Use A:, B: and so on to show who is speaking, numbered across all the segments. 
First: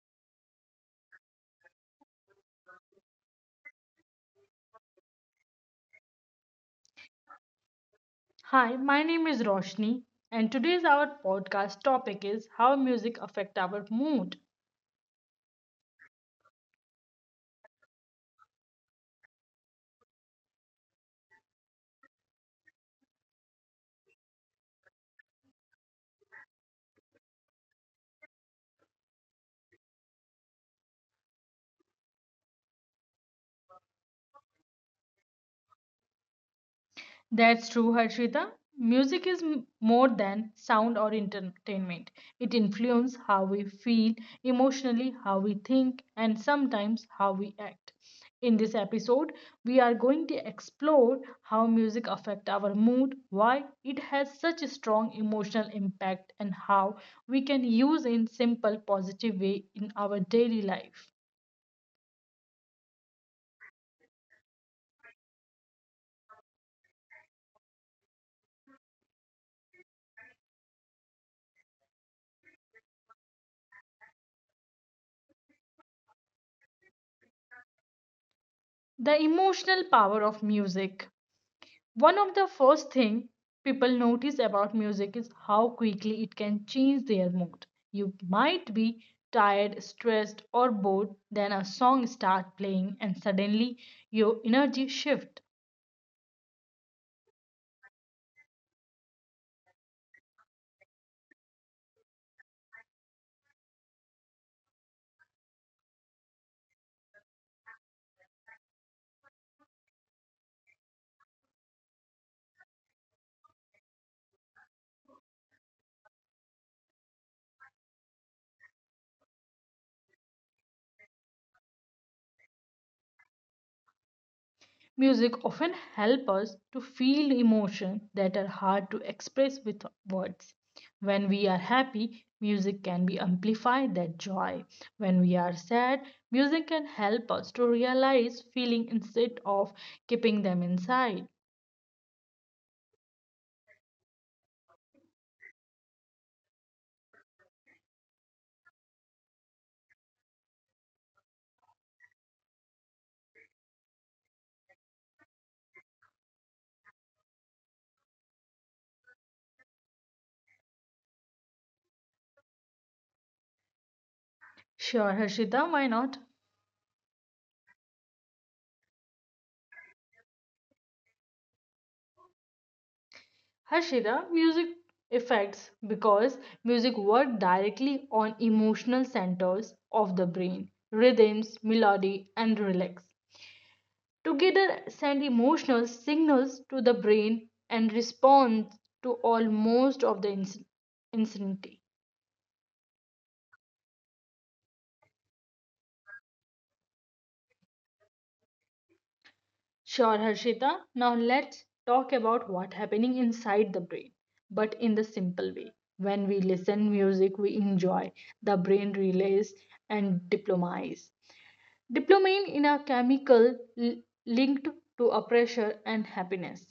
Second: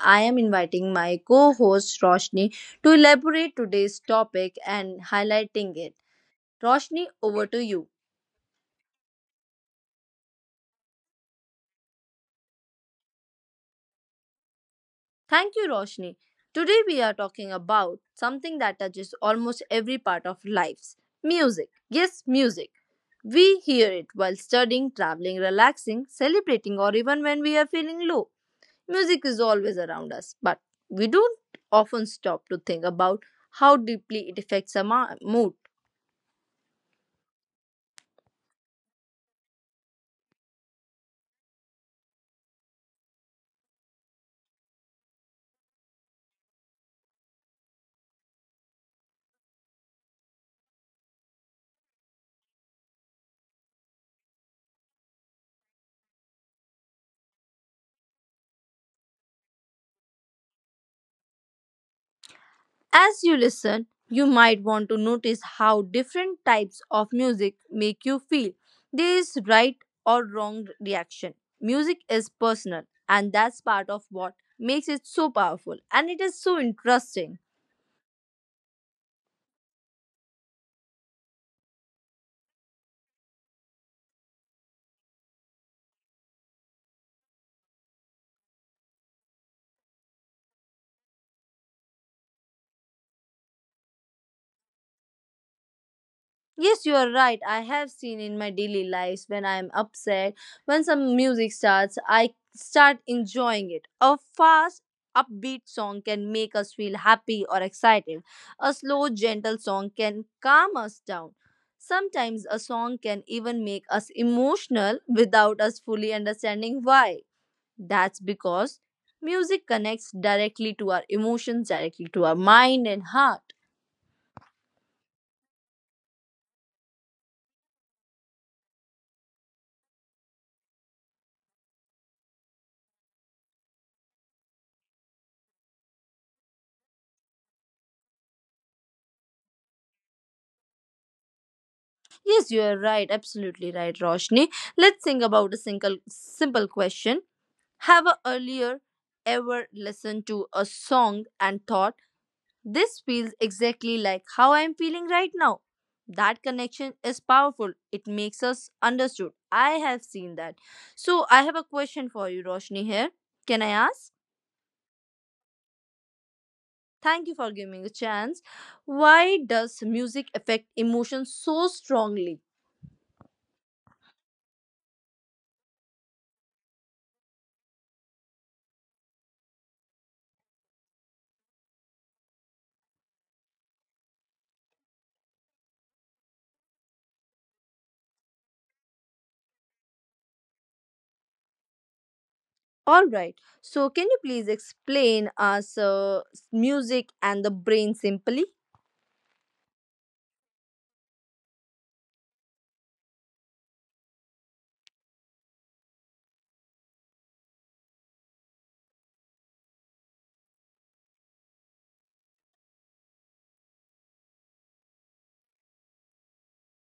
A: I am inviting my co-host Roshni to elaborate today's topic and highlighting it. Roshni, over to you.
B: Hi, my name is Roshni, and today's our podcast topic is how music affect our mood.
A: Thank you Roshni. Today we are talking about something that touches almost every part of lives. Music. Yes, music. We hear it while studying, traveling, relaxing, celebrating or even when we are feeling low. Music is always around us, but we don't often stop to think about how deeply it affects our mood.
B: That's true, Harshita. Music is more than sound or entertainment. It influences how we feel emotionally, how we think, and sometimes how we act. In this episode, we are going to explore how music affects our mood, why it has such a strong emotional impact, and how we can use in simple positive way in our daily life.
A: As you listen, you might want to notice how different types of music make you feel. There is right or wrong reaction. Music is personal, and that's part of what makes it so powerful and it is so interesting.
B: The emotional power of music. One of the first thing people notice about music is how quickly it can change their mood. You might be tired, stressed or bored, then a song start playing and suddenly your energy shift.
A: Yes, you are right. I have seen in my daily lives when I am upset, when some music starts, I start enjoying it. A fast, upbeat song can make us feel happy or excited. A slow, gentle song can calm us down. Sometimes a song can even make us emotional without us fully understanding why. That's because music connects directly to our emotions, directly to our mind and heart.
B: Music often helps us to feel emotions that are hard to express with words. When we are happy, music can be amplified that joy. When we are sad, music can help us to realize feeling instead of keeping them inside.
A: Yes, you are right. Absolutely right, Roshni. Let's think about a single simple question. Have a earlier ever listened to a song and thought this feels exactly like how I am feeling right now? That connection is powerful. It makes us understood. I have seen that. So I have a question for you, Roshni. Here, can I ask?
B: Sure, Harshita, why not?
A: Thank you for giving me a chance. Why does music affect emotions so strongly?
B: Harshita, music effects because music works directly on emotional centers of the brain, rhythms, melody, and relax together send emotional signals to the brain and responds to almost of the insanity.
A: All right. So, can you please explain us music and the brain simply?
B: Sure, Harshita. Now let's talk about what happening inside the brain, but in the simple way. When we listen music we enjoy, the brain relays and diplomize. Dopamine in a chemical linked to a pressure and happiness.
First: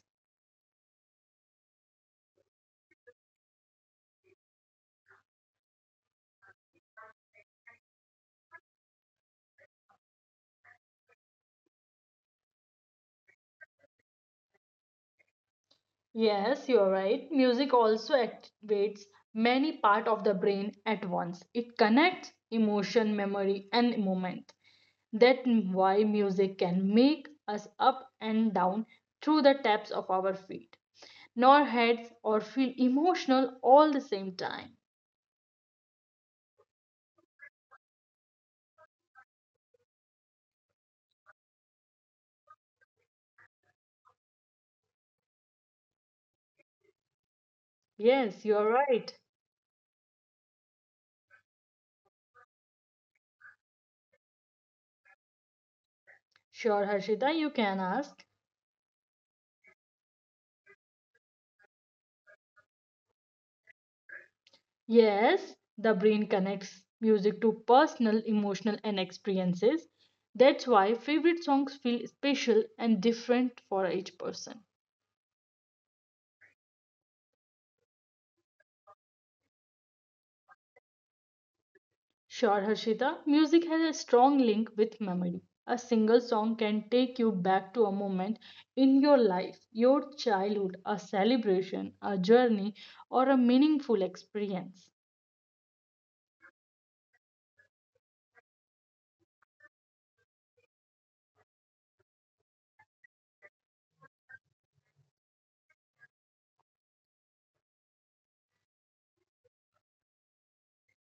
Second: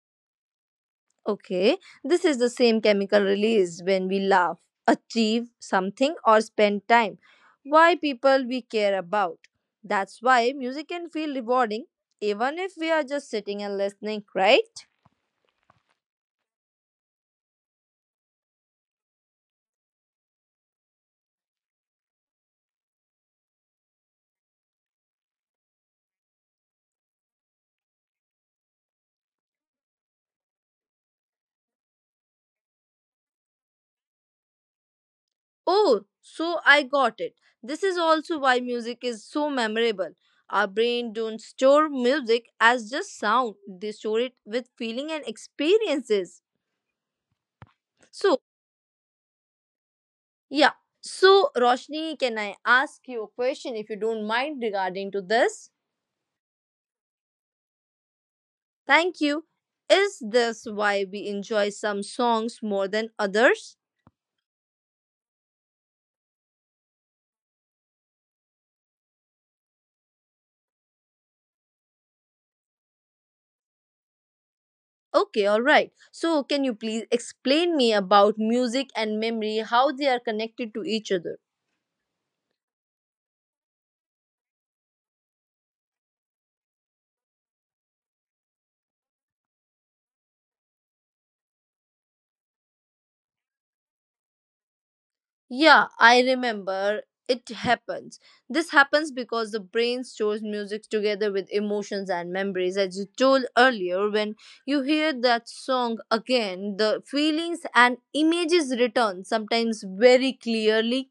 A: Okay, this is the same chemical released when we laugh, achieve something, or spend time. Why people we care about. That's why music can feel rewarding even if we are just sitting and listening, right?
B: Yes, you are right. Music also activates many part of the brain at once. It connects emotion, memory and moment. That's why music can make us up and down through the taps of our feet, nor heads or feel emotional all the same time.
A: Oh, so I got it. This is also why music is so memorable. Our brain don't store music as just sound. They store it with feeling and experiences. So
B: Yes, you are right.
A: yeah. So, Roshni, can I ask you a question if you don't mind regarding to this?
B: Sure, Harshita, you can ask.
A: Thank you. Is this why we enjoy some songs more than others?
B: Yes, the brain connects music to personal, emotional, and experiences. That's why favorite songs feel special and different for each person.
A: Okay, all right. So, can you please explain me about music and memory how they are connected to each other?
B: Sure, Harshita, music has a strong link with memory. A single song can take you back to a moment in your life, your childhood, a celebration, a journey, or a meaningful experience.
A: Yeah, I remember. It happens. This happens because the brain stores music together with emotions and memories. As you told earlier, when you hear that song again, the feelings and images return, sometimes very clearly.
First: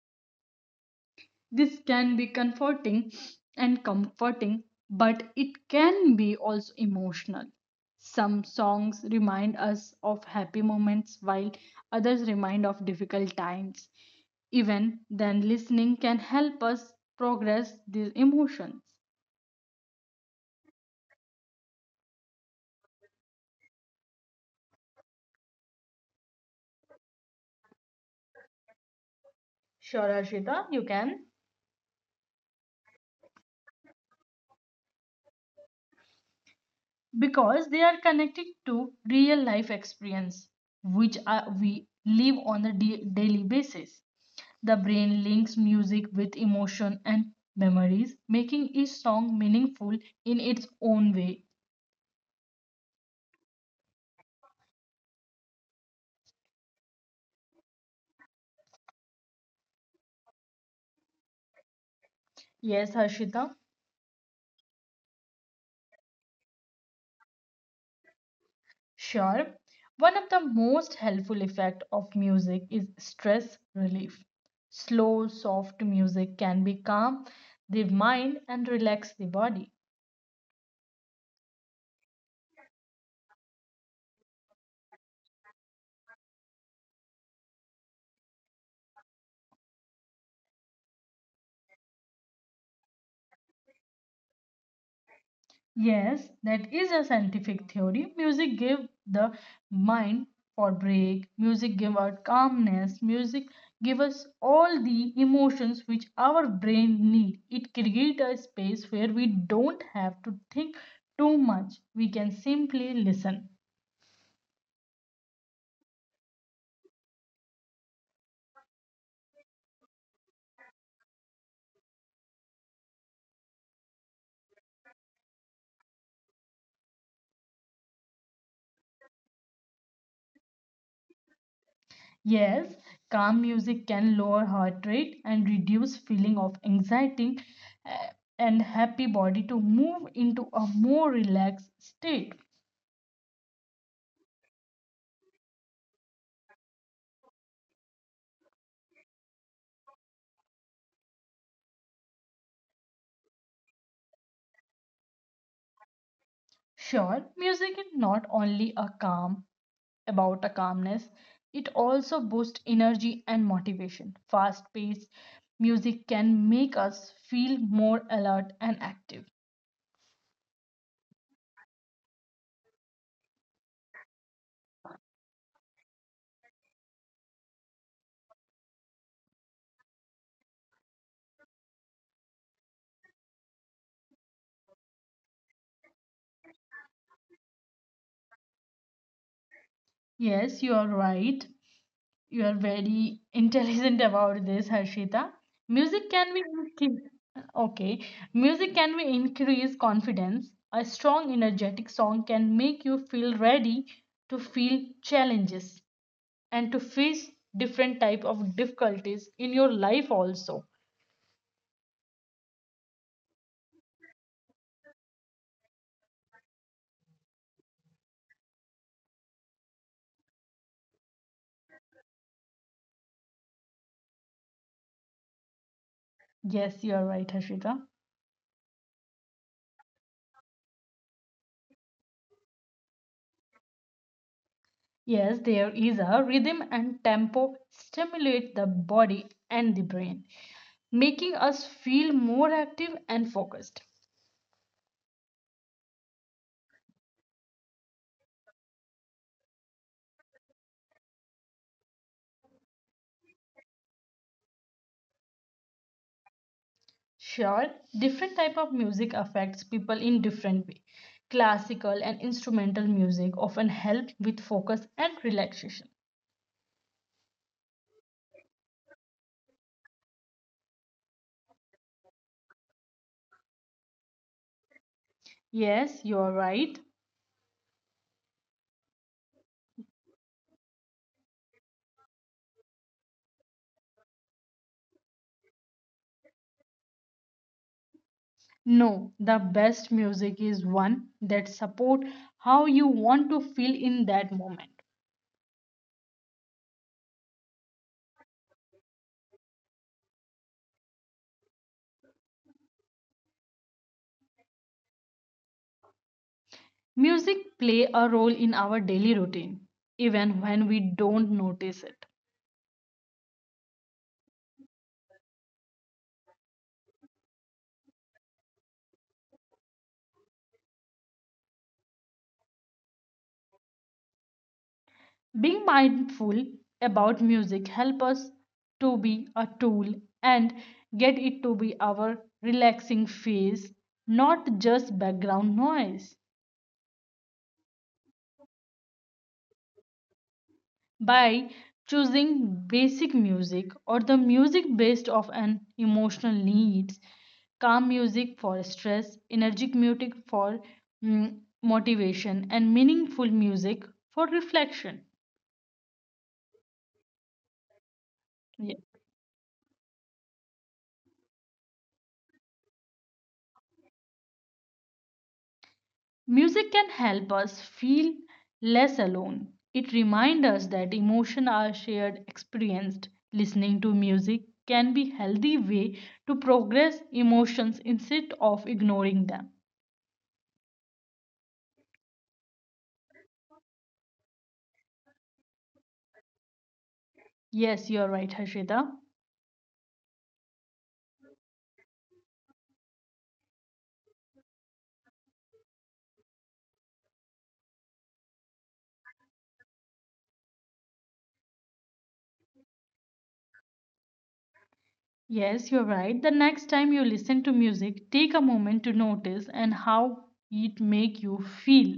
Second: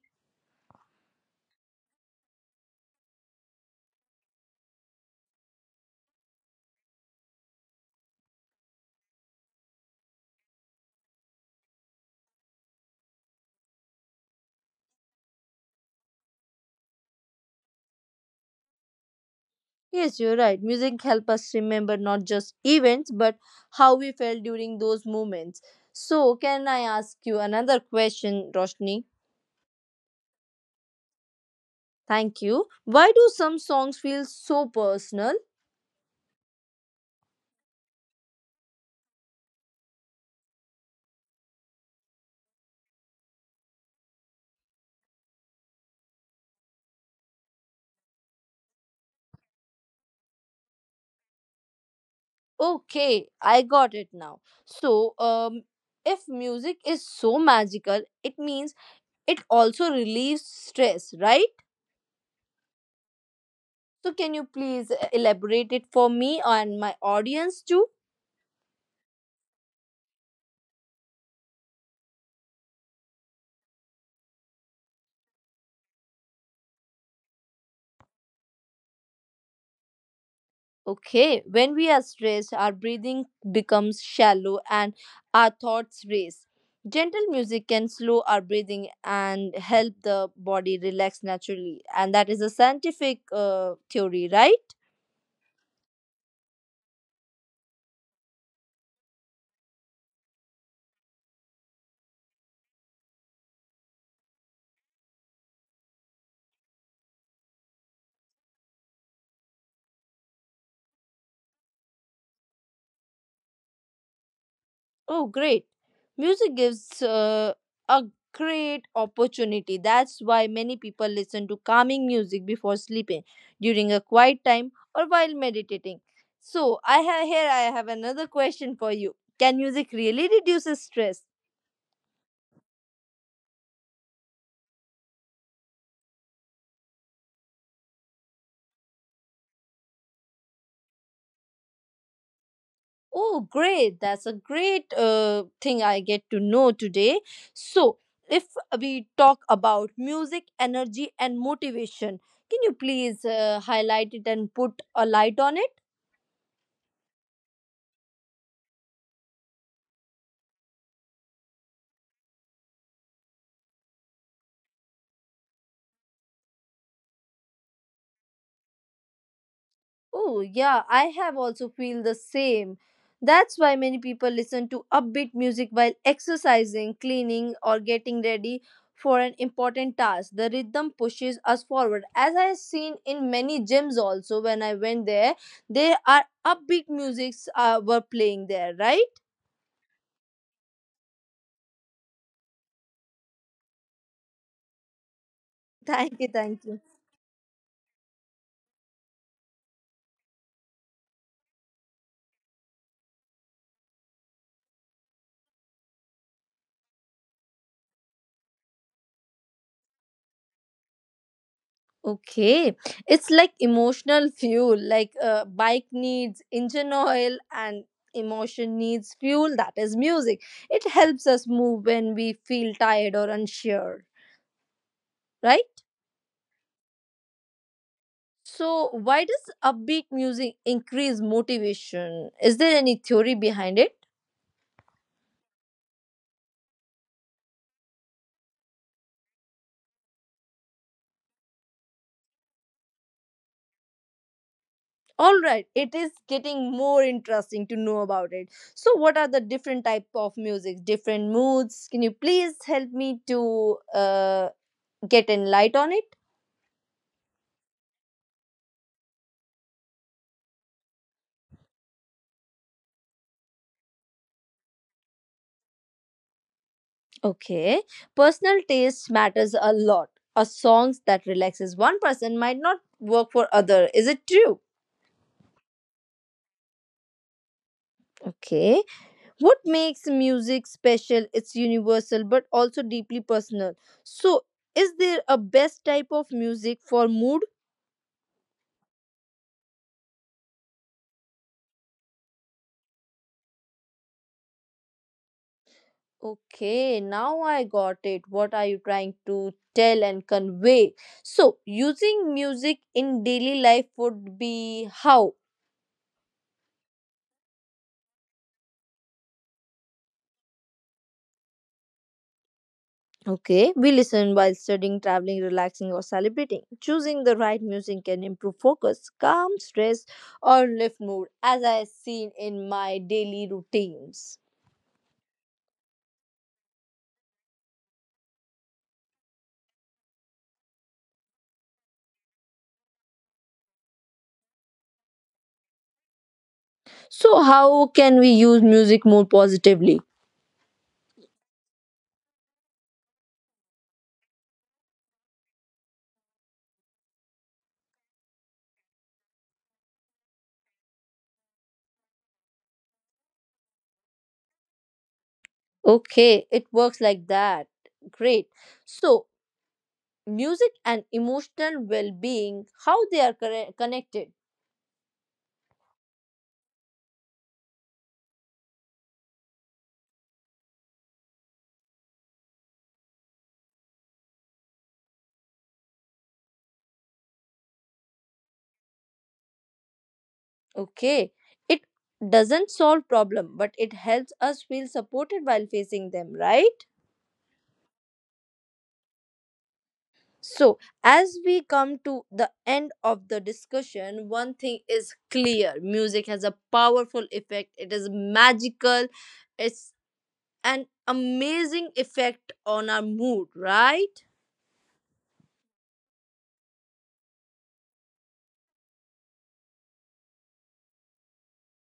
B: This can be comforting and comforting, but it can be also emotional. Some songs remind us of happy moments while others remind of difficult times. Even then, listening can help us progress these emotions.
A: Yes, you're right. Music help us remember not just events, but how we felt during those moments. So, can I ask you another question, Roshni?
B: Sure, Arshita, you can.
A: Thank you. Why do some songs feel so personal?
B: Because they are connected to real life experience which are, we live on a daily basis. The brain links music with emotion and memories, making each song meaningful in its own way.
A: Okay, I got it now. So, if music is so magical, it means it also relieves stress, right?
B: Yes, Harshita.
A: So, can you please elaborate it for me and my audience too?
B: Sure. One of the most helpful effect of music is stress relief. Slow soft music can be calm the mind and relax the body.
A: Okay, when we are stressed, our breathing becomes shallow and our thoughts race. Gentle music can slow our breathing and help the body relax naturally, and that is a scientific theory, right?
B: Yes, that is a scientific theory. Music give the mind for break. Music give out calmness. Music give us all the emotions which our brain need. It create a space where we don't have to think too much. We can simply listen.
A: Oh, great. Music gives a great opportunity. That's why many people listen to calming music before sleeping, during a quiet time, or while meditating. So, I have another question for you. Can music really reduce stress?
B: Yes, calm music can lower heart rate and reduce feeling of anxiety uh, and happy body to move into a more relaxed state.
A: Oh, great. That's a great thing I get to know today. So, if we talk about music, energy, and motivation, can you please highlight it and put a light on it?
B: Sure, music is not only a calm about a calmness, it also boosts energy and motivation. Fast paced music can make us feel more alert and active.
A: Oh, yeah, I have also feel the same. That's why many people listen to upbeat music while exercising, cleaning, or getting ready for an important task. The rhythm pushes us forward. As I have seen in many gyms also when I went there, they are upbeat musics were playing there, right?
B: Yes, you are right. You are very intelligent about this, Harshita. Music
A: Thank you,
B: can be
A: thank you.
B: okay. Music can be increase confidence. A strong energetic song can make you feel ready to feel challenges and to face different type of difficulties in your life also.
A: Okay, it's like emotional fuel, like bike needs engine oil and emotion needs fuel, that is music. It helps us move when we feel tired or unsure, right?
B: Yes, you are right, Harshita.
A: So, why does upbeat music increase motivation? Is there any theory behind it?
B: Yes, there is a rhythm and tempo stimulate the body and the brain, making us feel more active and focused.
A: All right, it is getting more interesting to know about it. So what are the different type of music different moods? Can you please help me to get in light on it?
B: Sure. Different type of music affects people in different way. Classical and instrumental music often help with focus and relaxation.
A: Okay, personal taste matters a lot. A songs that relaxes one person might not work for other, is it true?
B: Yes, you are right.
A: Okay, what makes music special, it's universal but also deeply personal. So is there a best type of music for mood?
B: No, the best music is one that support how you want to feel in that moment.
A: Okay, now I got it. What are you trying to tell and convey? So, using music in daily life would be how?
B: Music play a role in our daily routine even when we don't notice it.
A: Okay, we listen while studying, traveling, relaxing, or celebrating. Choosing the right music can improve focus, calm stress, or lift mood, as I have seen in my daily routines.
B: Being mindful about music help us to be a tool and get it to be our relaxing phase, not just background noise.
A: So, how can we use music more positively?
B: By choosing basic music or the music based of an emotional needs, calm music for stress, energetic music for mm, motivation, and meaningful music for reflection.
A: Okay, it works like that. Great.
B: Yeah.
A: So, music and emotional well-being, how they are connected?
B: Music can help us feel less alone. It reminds us that emotions are shared experienced. Listening to music can be healthy way to progress emotions instead of ignoring them.
A: Okay, it doesn't solve problem, but it helps us feel supported while facing them, right?
B: Yes, you are right, Harshita.
A: So as we come to the end of the discussion, one thing is clear, music has a powerful effect, it is magical. It's an amazing effect on our mood, right?
B: Yes, you're right. The next time you listen to music, take a moment to notice and how it make you feel.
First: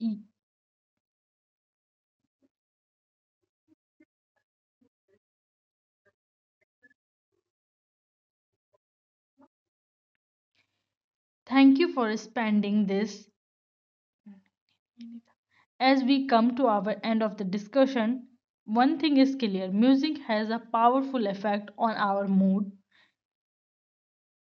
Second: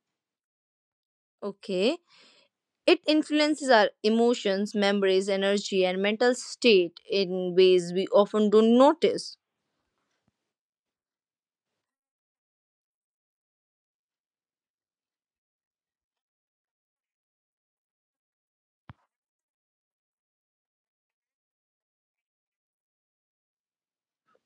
B: E-
A: Okay. It influences our emotions, memories, energy, and mental state in ways we often don't notice.
B: Thank you for spending this. As we come to our end of the discussion, one thing is clear. Music has a powerful effect on our mood.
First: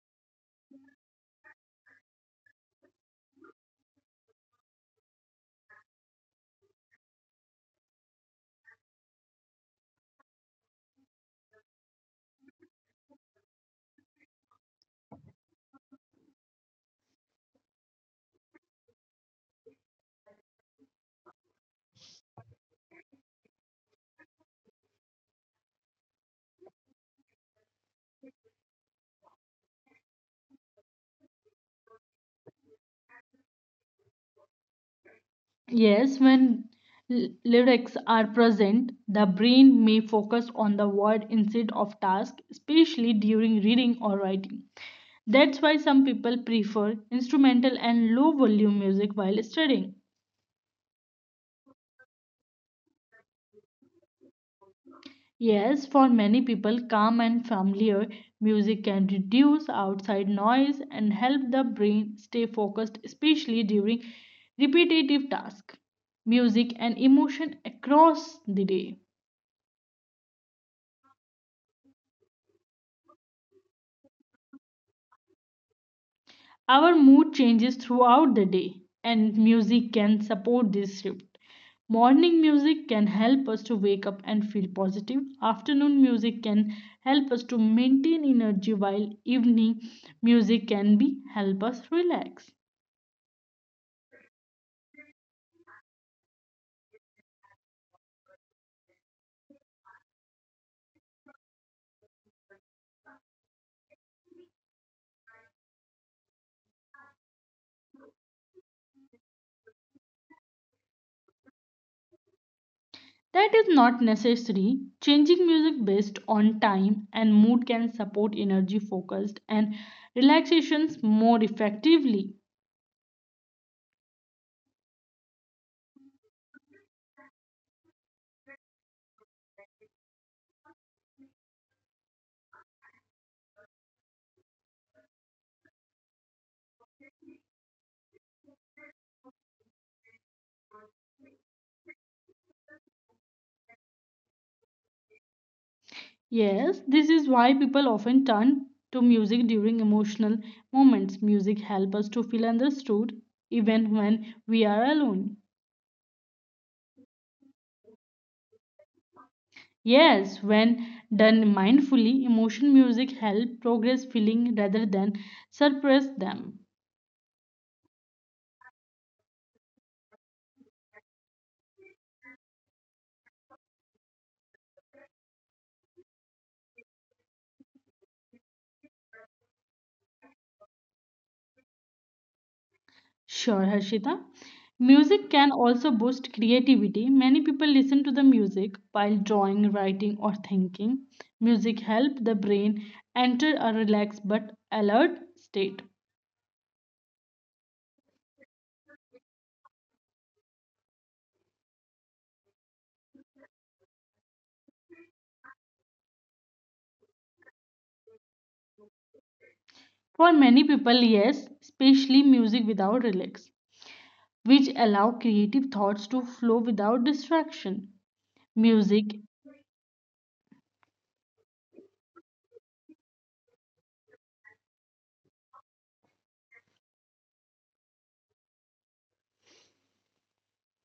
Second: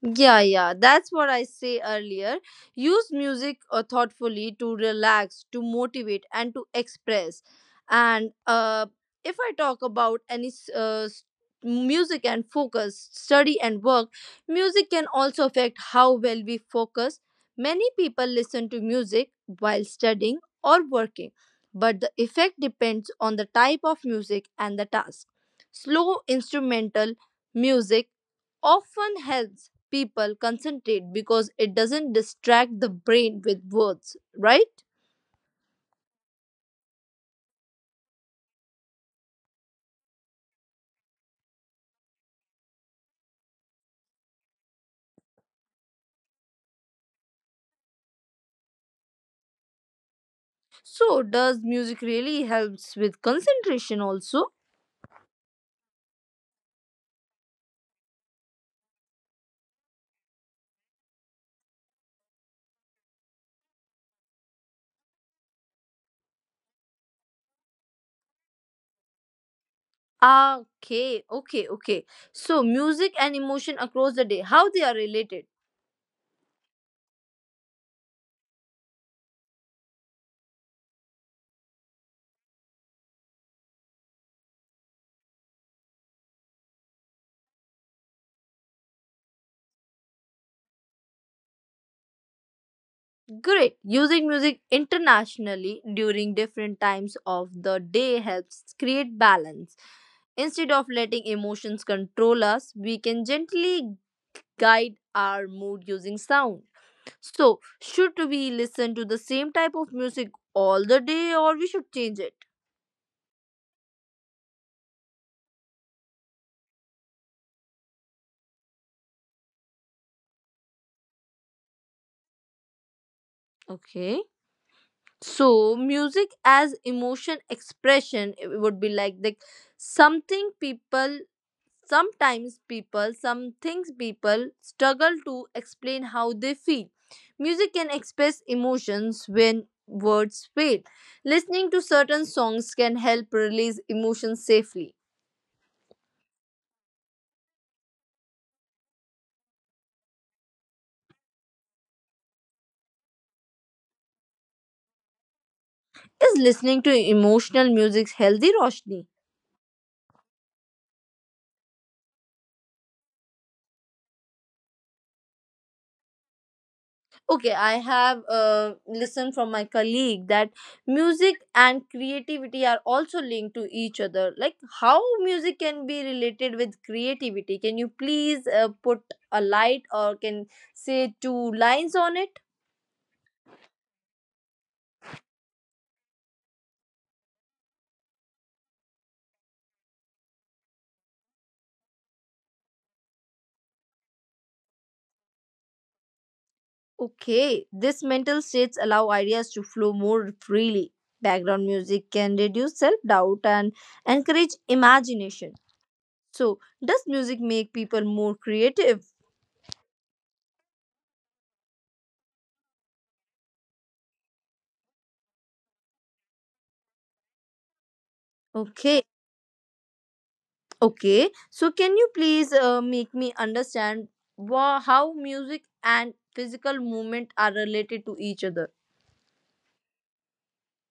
A: Yeah, yeah, that's what I say earlier. Use music thoughtfully to relax, to motivate, and to express. And If I talk about music and focus, study and work, music can also affect how well we focus. Many people listen to music while studying or working, but the effect depends on the type of music and the task. Slow instrumental music often helps people concentrate because it doesn't distract the brain with words, right?
B: Yes, when lyrics are present, the brain may focus on the word instead of task, especially during reading or writing. That's why some people prefer instrumental and low volume music while studying.
A: So, does music really helps with concentration also?
B: Yes, for many people, calm and familiar music can reduce outside noise and help the brain stay focused, especially during repetitive tasks. Music and emotion across the day.
A: Ah, okay, okay, okay. So, music and emotion across the day, how they are related?
B: Our mood changes throughout the day, and music can support this shift. Morning music can help us to wake up and feel positive. Afternoon music can help us to maintain energy, while evening music can be help us relax.
A: Great. Using music internationally during different times of the day helps create balance. Instead of letting emotions control us, we can gently guide our mood using sound. So, should we listen to the same type of music all the day, or we should change it?
B: That is not necessary. Changing music based on time and mood can support energy focused and relaxations more effectively.
A: Okay. So, music as emotion expression it would be like the something people sometimes people some things people struggle to explain how they feel. Music can express emotions when words fail. Listening to certain songs can help release emotions safely.
B: Yes, this is why people often turn to music during emotional moments. Music helps us to feel understood even when we are alone.
A: Is listening to emotional music healthy, Roshni?
B: Yes, when done mindfully, emotion music helps progress feeling rather than suppress them.
A: Okay, I have listened from my colleague that music and creativity are also linked to each other. Like how music can be related with creativity? Can you please put a light or can say two lines on it?
B: Sure, Harshita. Music can also boost creativity. Many people listen to the music while drawing, writing, or thinking. Music helps the brain enter a relaxed but alert state.
A: Okay, this mental states allow ideas to flow more freely. Background music can reduce self-doubt and encourage imagination. So does music make people more creative?
B: For many people, yes, especially music without lyrics, which allow creative thoughts to flow without distraction.
A: Okay.
B: Music.
A: Okay, so can you please make me understand how music and physical movement are related to each other?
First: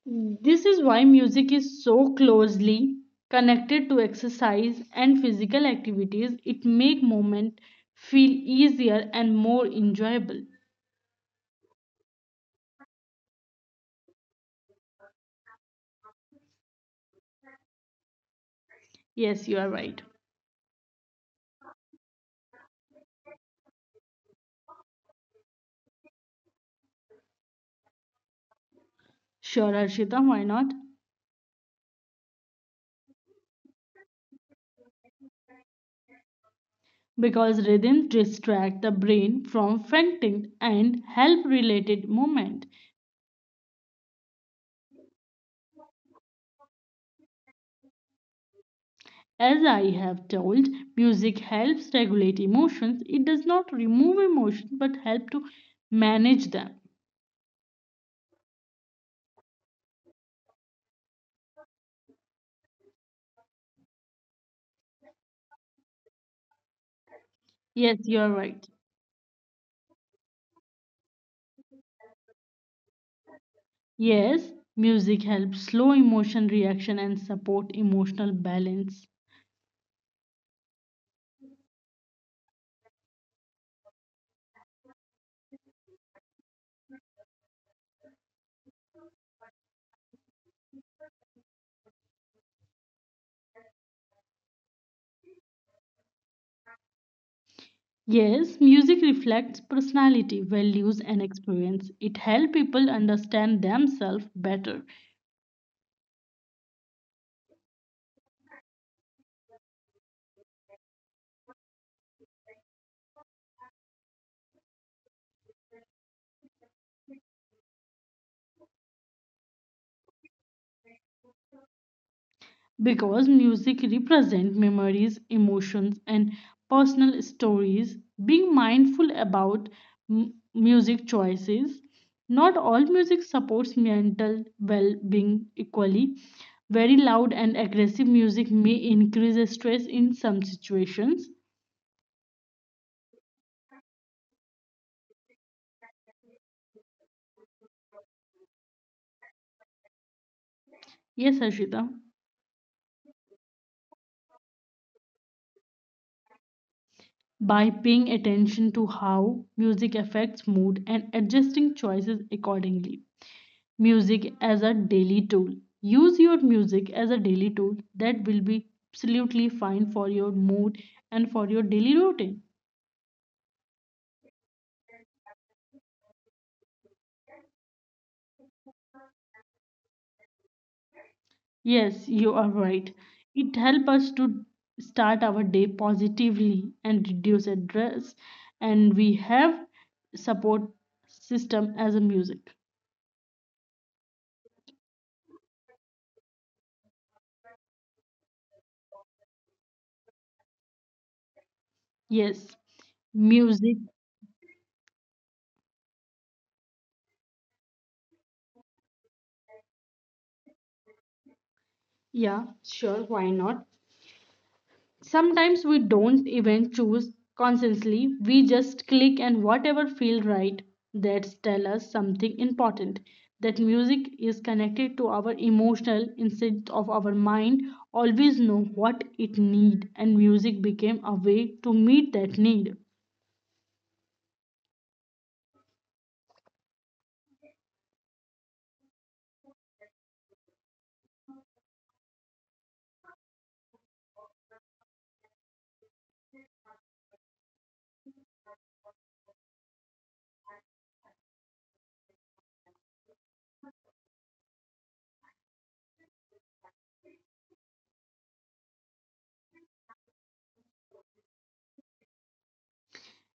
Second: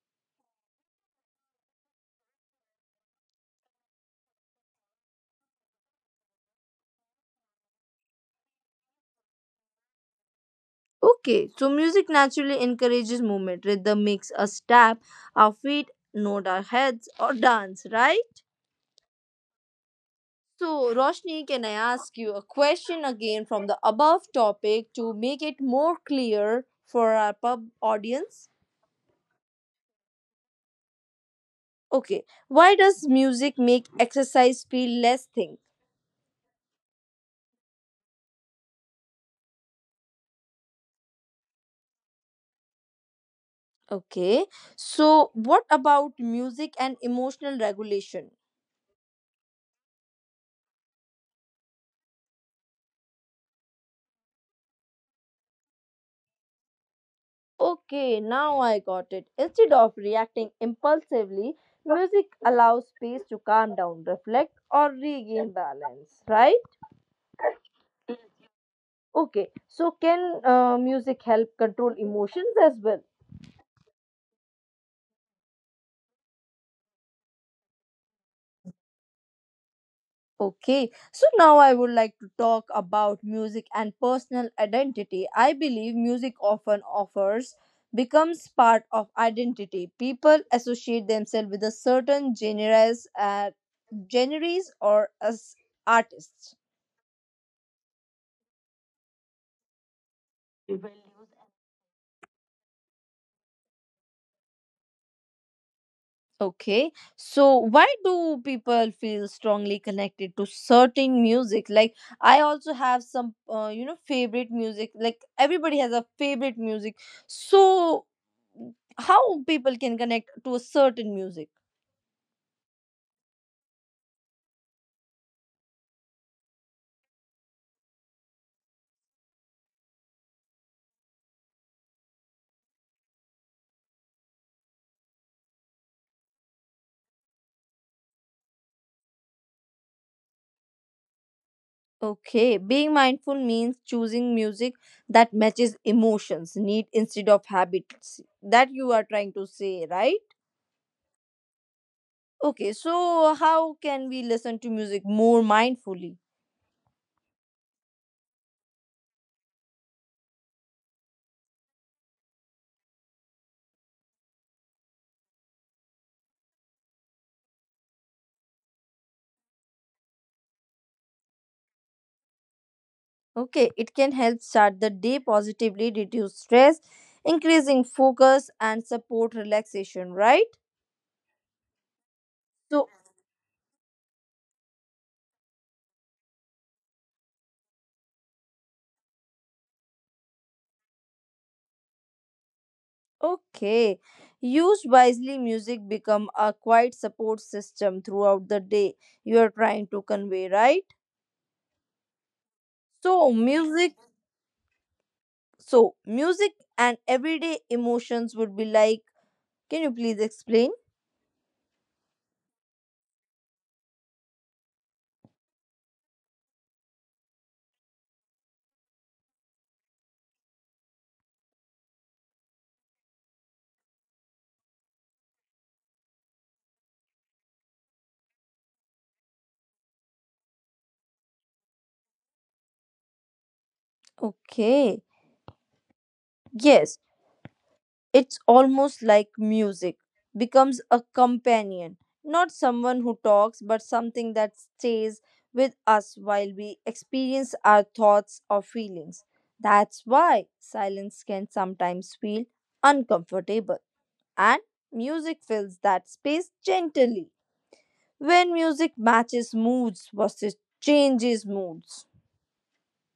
B: This is why music is so closely connected to exercise and physical activities. It make movement feel easier and more enjoyable.
A: Okay, so music naturally encourages movement. Rhythm makes us tap our feet, nod our heads, or dance, right?
B: Yes, you are right.
A: So, Roshni, can I ask you a question again from the above topic to make it more clear for our pub audience?
B: Sure, Arshita, why not?
A: Okay, why does music make exercise feel less thing?
B: Because rhythms distract the brain from fainting and help related movement.
A: Okay. So, what about music and emotional regulation?
B: As I have told, music helps regulate emotions. It does not remove emotion but help to manage them.
A: Okay, now I got it. Instead of reacting impulsively, music allows space to calm down, reflect, or regain balance, right?
B: Yes, you are right.
A: Okay, so can music help control emotions as well?
B: Yes, music helps slow emotion reaction and support emotional balance.
A: Okay, so now I would like to talk about music and personal identity. I believe music often offers becomes part of identity. People associate themselves with a certain genres, genres or as artists.
B: Yes, music reflects personality, values and experience. It helps people understand themselves better.
A: Okay, so why do people feel strongly connected to certain music? Like I also have some, you know, favorite music. Like everybody has a favorite music. So how people can connect to a certain music?
B: Because music represents memories, emotions, and personal stories. Being mindful about music choices. Not all music supports mental well being equally. Very loud and aggressive music may increase stress in some situations.
A: Okay, being mindful means choosing music that matches emotions, need instead of habits. That you are trying to say, right?
B: Yes, Ashita.
A: Okay, so how can we listen to music more mindfully?
B: By paying attention to how music affects mood and adjusting choices accordingly. Music as a daily tool. Use your music as a daily tool that will be absolutely fine for your mood and for your daily routine.
A: Okay, it can help start the day positively, reduce stress, increasing focus, and support relaxation, right?
B: Yes, you are
A: So,
B: right. It helps us to start our day positively and reduce stress, and we have support system as a music.
A: okay, use wisely music become a quiet support system throughout the day, you are trying to convey, right?
B: Yes.
A: So,
B: Music.
A: music, so music and everyday emotions would be like, can you please explain?
B: Yeah, sure, why not? Sometimes we don't even choose consciously. We just click and whatever feels right, that tells us something important, that music is connected to our emotional instinct of our mind, always know what it need, and music became a way to meet that need.
A: Okay, yes. It's almost like music becomes a companion, not someone who talks, but something that stays with us while we experience our thoughts or feelings. That's why silence can sometimes feel uncomfortable, and music fills that space gently. When music matches moods versus changes moods.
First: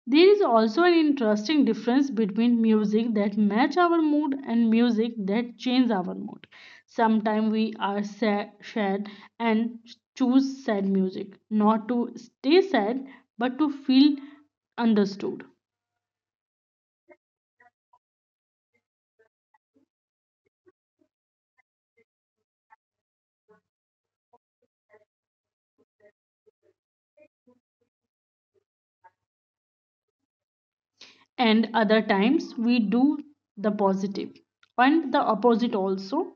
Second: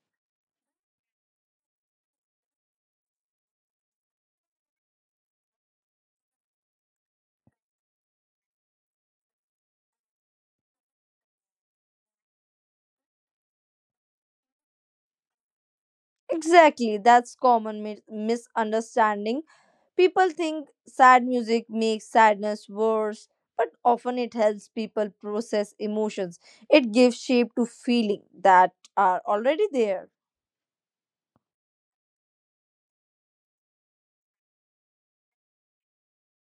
B: There is also an interesting difference between music that match our mood and music that change our mood. Sometimes we are sad and choose sad music, not to stay sad but to feel understood.
A: Exactly, that's common misunderstanding. People think sad music makes sadness worse, but often it helps people process emotions. It gives shape to feelings that are already there.
B: And other times we do the positive and the opposite also.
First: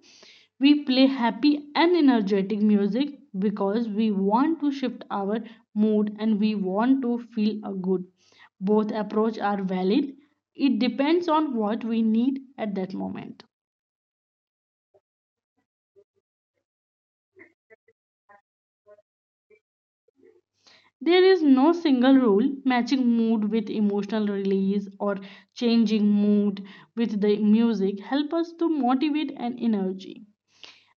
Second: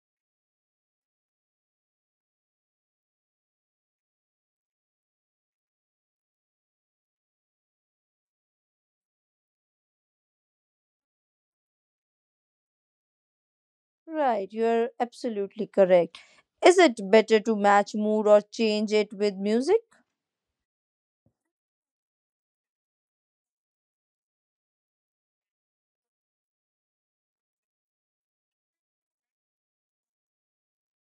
B: We play happy and energetic music because we want to shift our mood and we want to feel a good. Both approach are valid. It depends on what we need at that moment.
A: Right, you're absolutely correct. Is it better to match mood or change it with music?
B: There is no single rule matching mood with emotional release or changing mood with the music help us to motivate and energy.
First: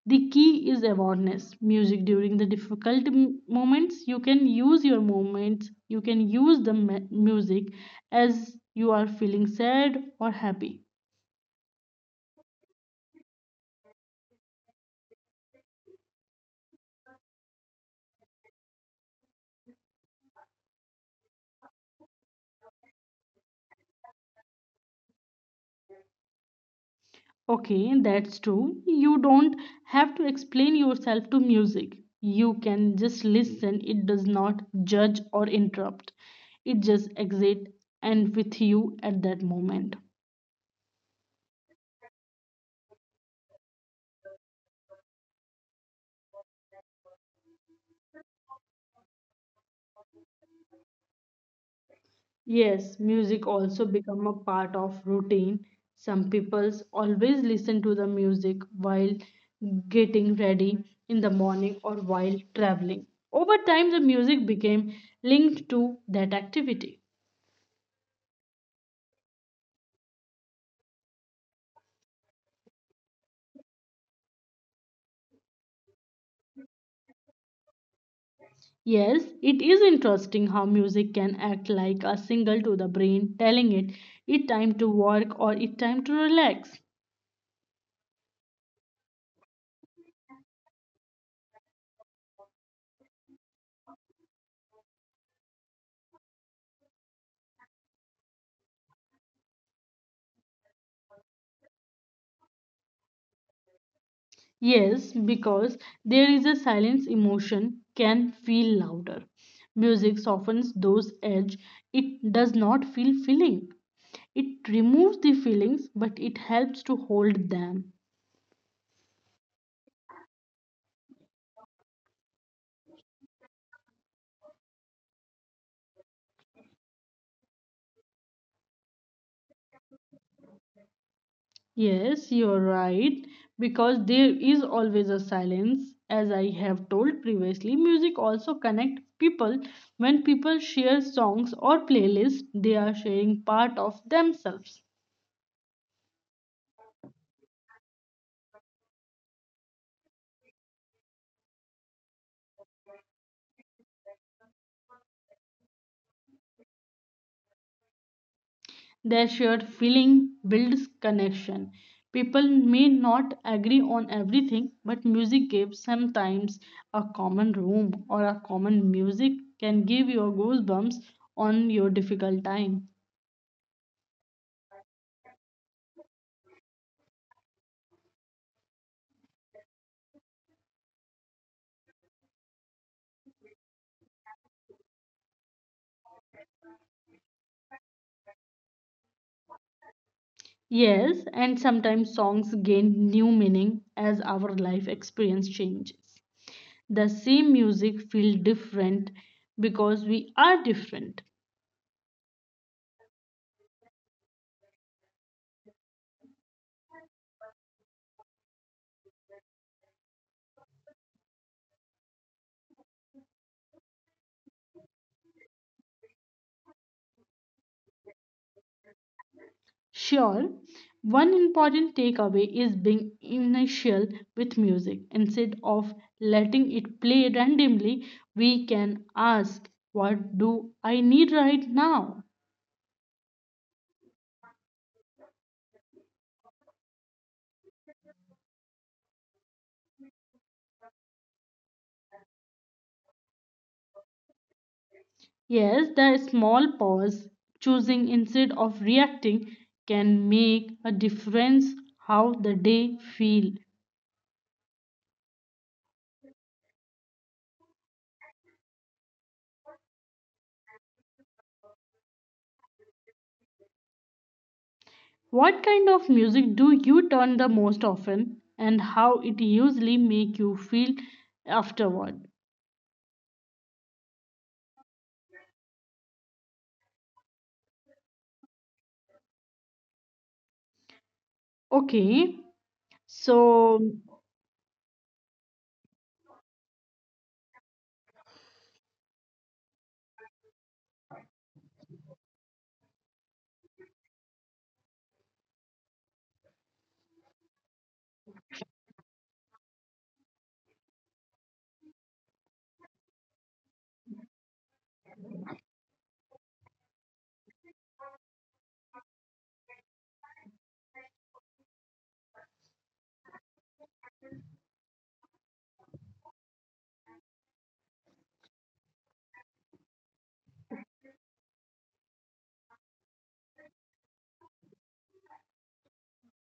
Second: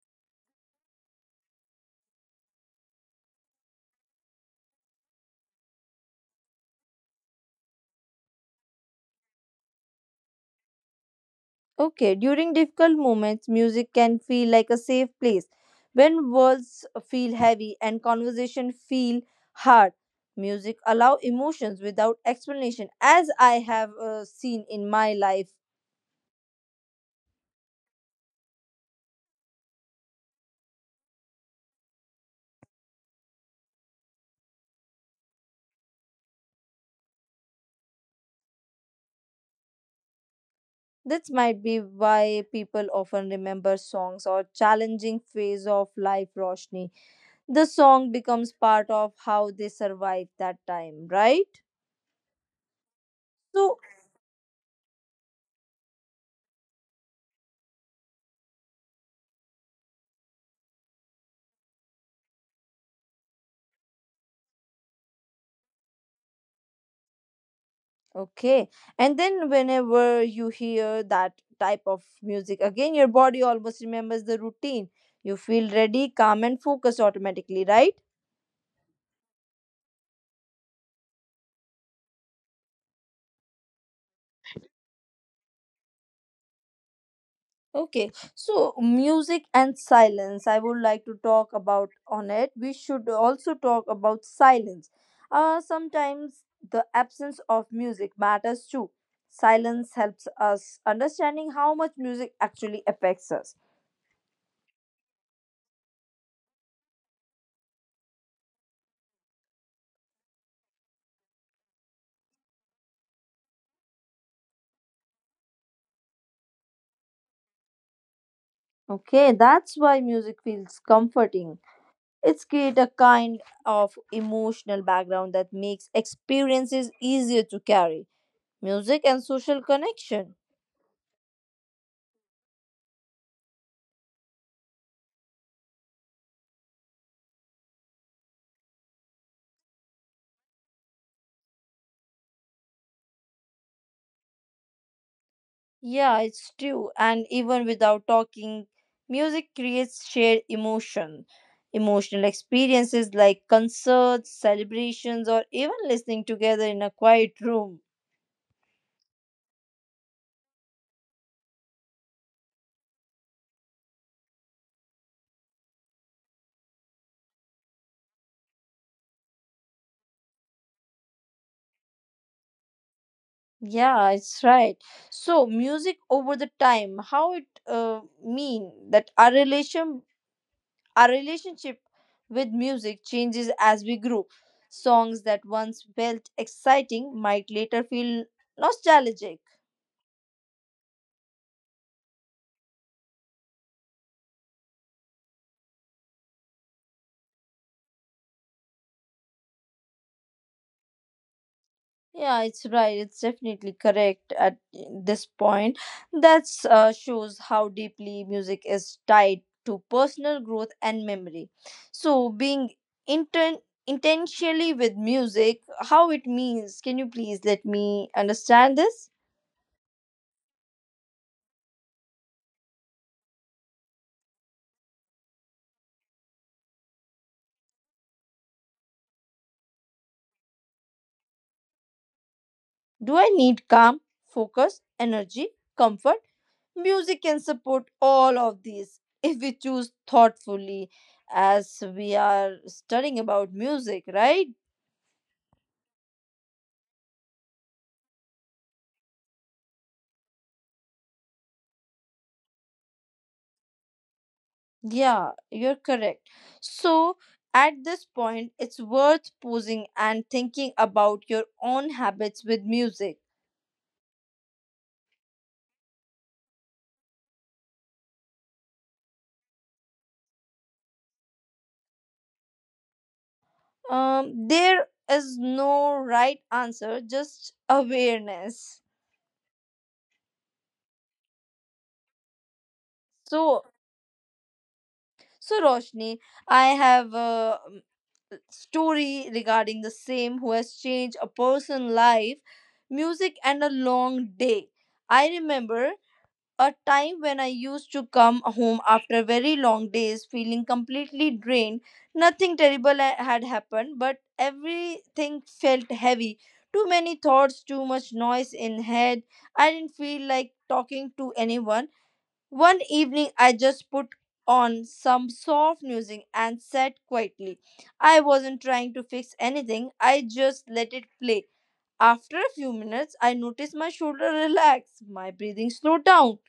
B: The key is awareness. Music during the difficult moments you can use your moments, you can use the music as you are feeling sad or happy.
A: Okay, during difficult moments, music can feel like a safe place. When words feel heavy and conversation feel hard, music allow emotions without explanation as I have seen in my life.
B: Okay, that's true. You don't have to explain yourself to music. You can just listen. It does not judge or interrupt. It just exists and with you at that moment.
A: This might be why people often remember songs or challenging phase of life, Roshni. The song becomes part of how they survive that time, right?
B: Yes, music
A: So
B: also become a part of routine. Some peoples always listen to the music while getting ready in the morning or while traveling. Over time, the music became linked to that activity.
A: okay. And then whenever you hear that type of music again, your body almost remembers the routine. You feel ready, calm, and focused automatically, right?
B: Yes, it is interesting how music can act like a signal to the brain telling it it time to work or it time to relax.
A: Okay, so music and silence. I would like to talk about on it. We should also talk about silence. Sometimes the absence of music matters too. Silence helps us understanding how much music actually affects us.
B: Yes, because there is a silence emotion can feel louder. Music softens those edge. It does not feel feeling. It removes the feelings, but it helps to hold them.
A: Okay, that's why music feels comforting. It's create a kind of emotional background that makes experiences easier to carry. Music and social connection.
B: Yes, you're right. Because there is always a silence. As I have told previously, music also connect people. When people share songs or playlists, they are sharing part of themselves.
A: Yeah, it's true. And even without talking, music creates shared emotion. Emotional experiences like concerts, celebrations, or even listening together in a quiet room.
B: Their shared feeling builds connection. People may not agree on everything, but music gives sometimes a common room or a common music can give your goosebumps on your difficult time.
A: Yeah, it's right. So, music over the time, how it mean that our relation our relationship with music changes as we grow. Songs that once felt exciting might later feel nostalgic.
B: Yes, and sometimes songs gain new meaning as our life experience changes. The same music feel different because we are different.
A: Yeah, it's right. It's definitely correct at this point. That shows how deeply music is tied to personal growth and memory. So, being inten- intentionally with music, how it means, can you please let me understand this?
B: Sure, one important takeaway is being initial with music. Instead of letting it play randomly, we can ask, what do I need right now?
A: Do I need calm, focus, energy, comfort? Music can support all of these if we choose thoughtfully, as we are studying about music, right?
B: Yes, the small pause, choosing instead of reacting, can make a difference how the day feel.
A: Yeah, you're correct. So, at this point, it's worth pausing and thinking about your own habits with music.
B: What kind of music do you turn the most often and how it usually make you feel afterward?
A: There is no right answer, just awareness.
B: Okay.
A: So,
B: So
A: So, Roshni, I have a story regarding the same who has changed a person's life, music, and a long day. I remember a time when I used to come home after very long days feeling completely drained. Nothing terrible had happened, but everything felt heavy. Too many thoughts, too much noise in head. I didn't feel like talking to anyone. One evening, I just put on some soft music and sat quietly. I wasn't trying to fix anything, I just let it play. After a few minutes, I noticed my shoulder relaxed, my breathing slowed down.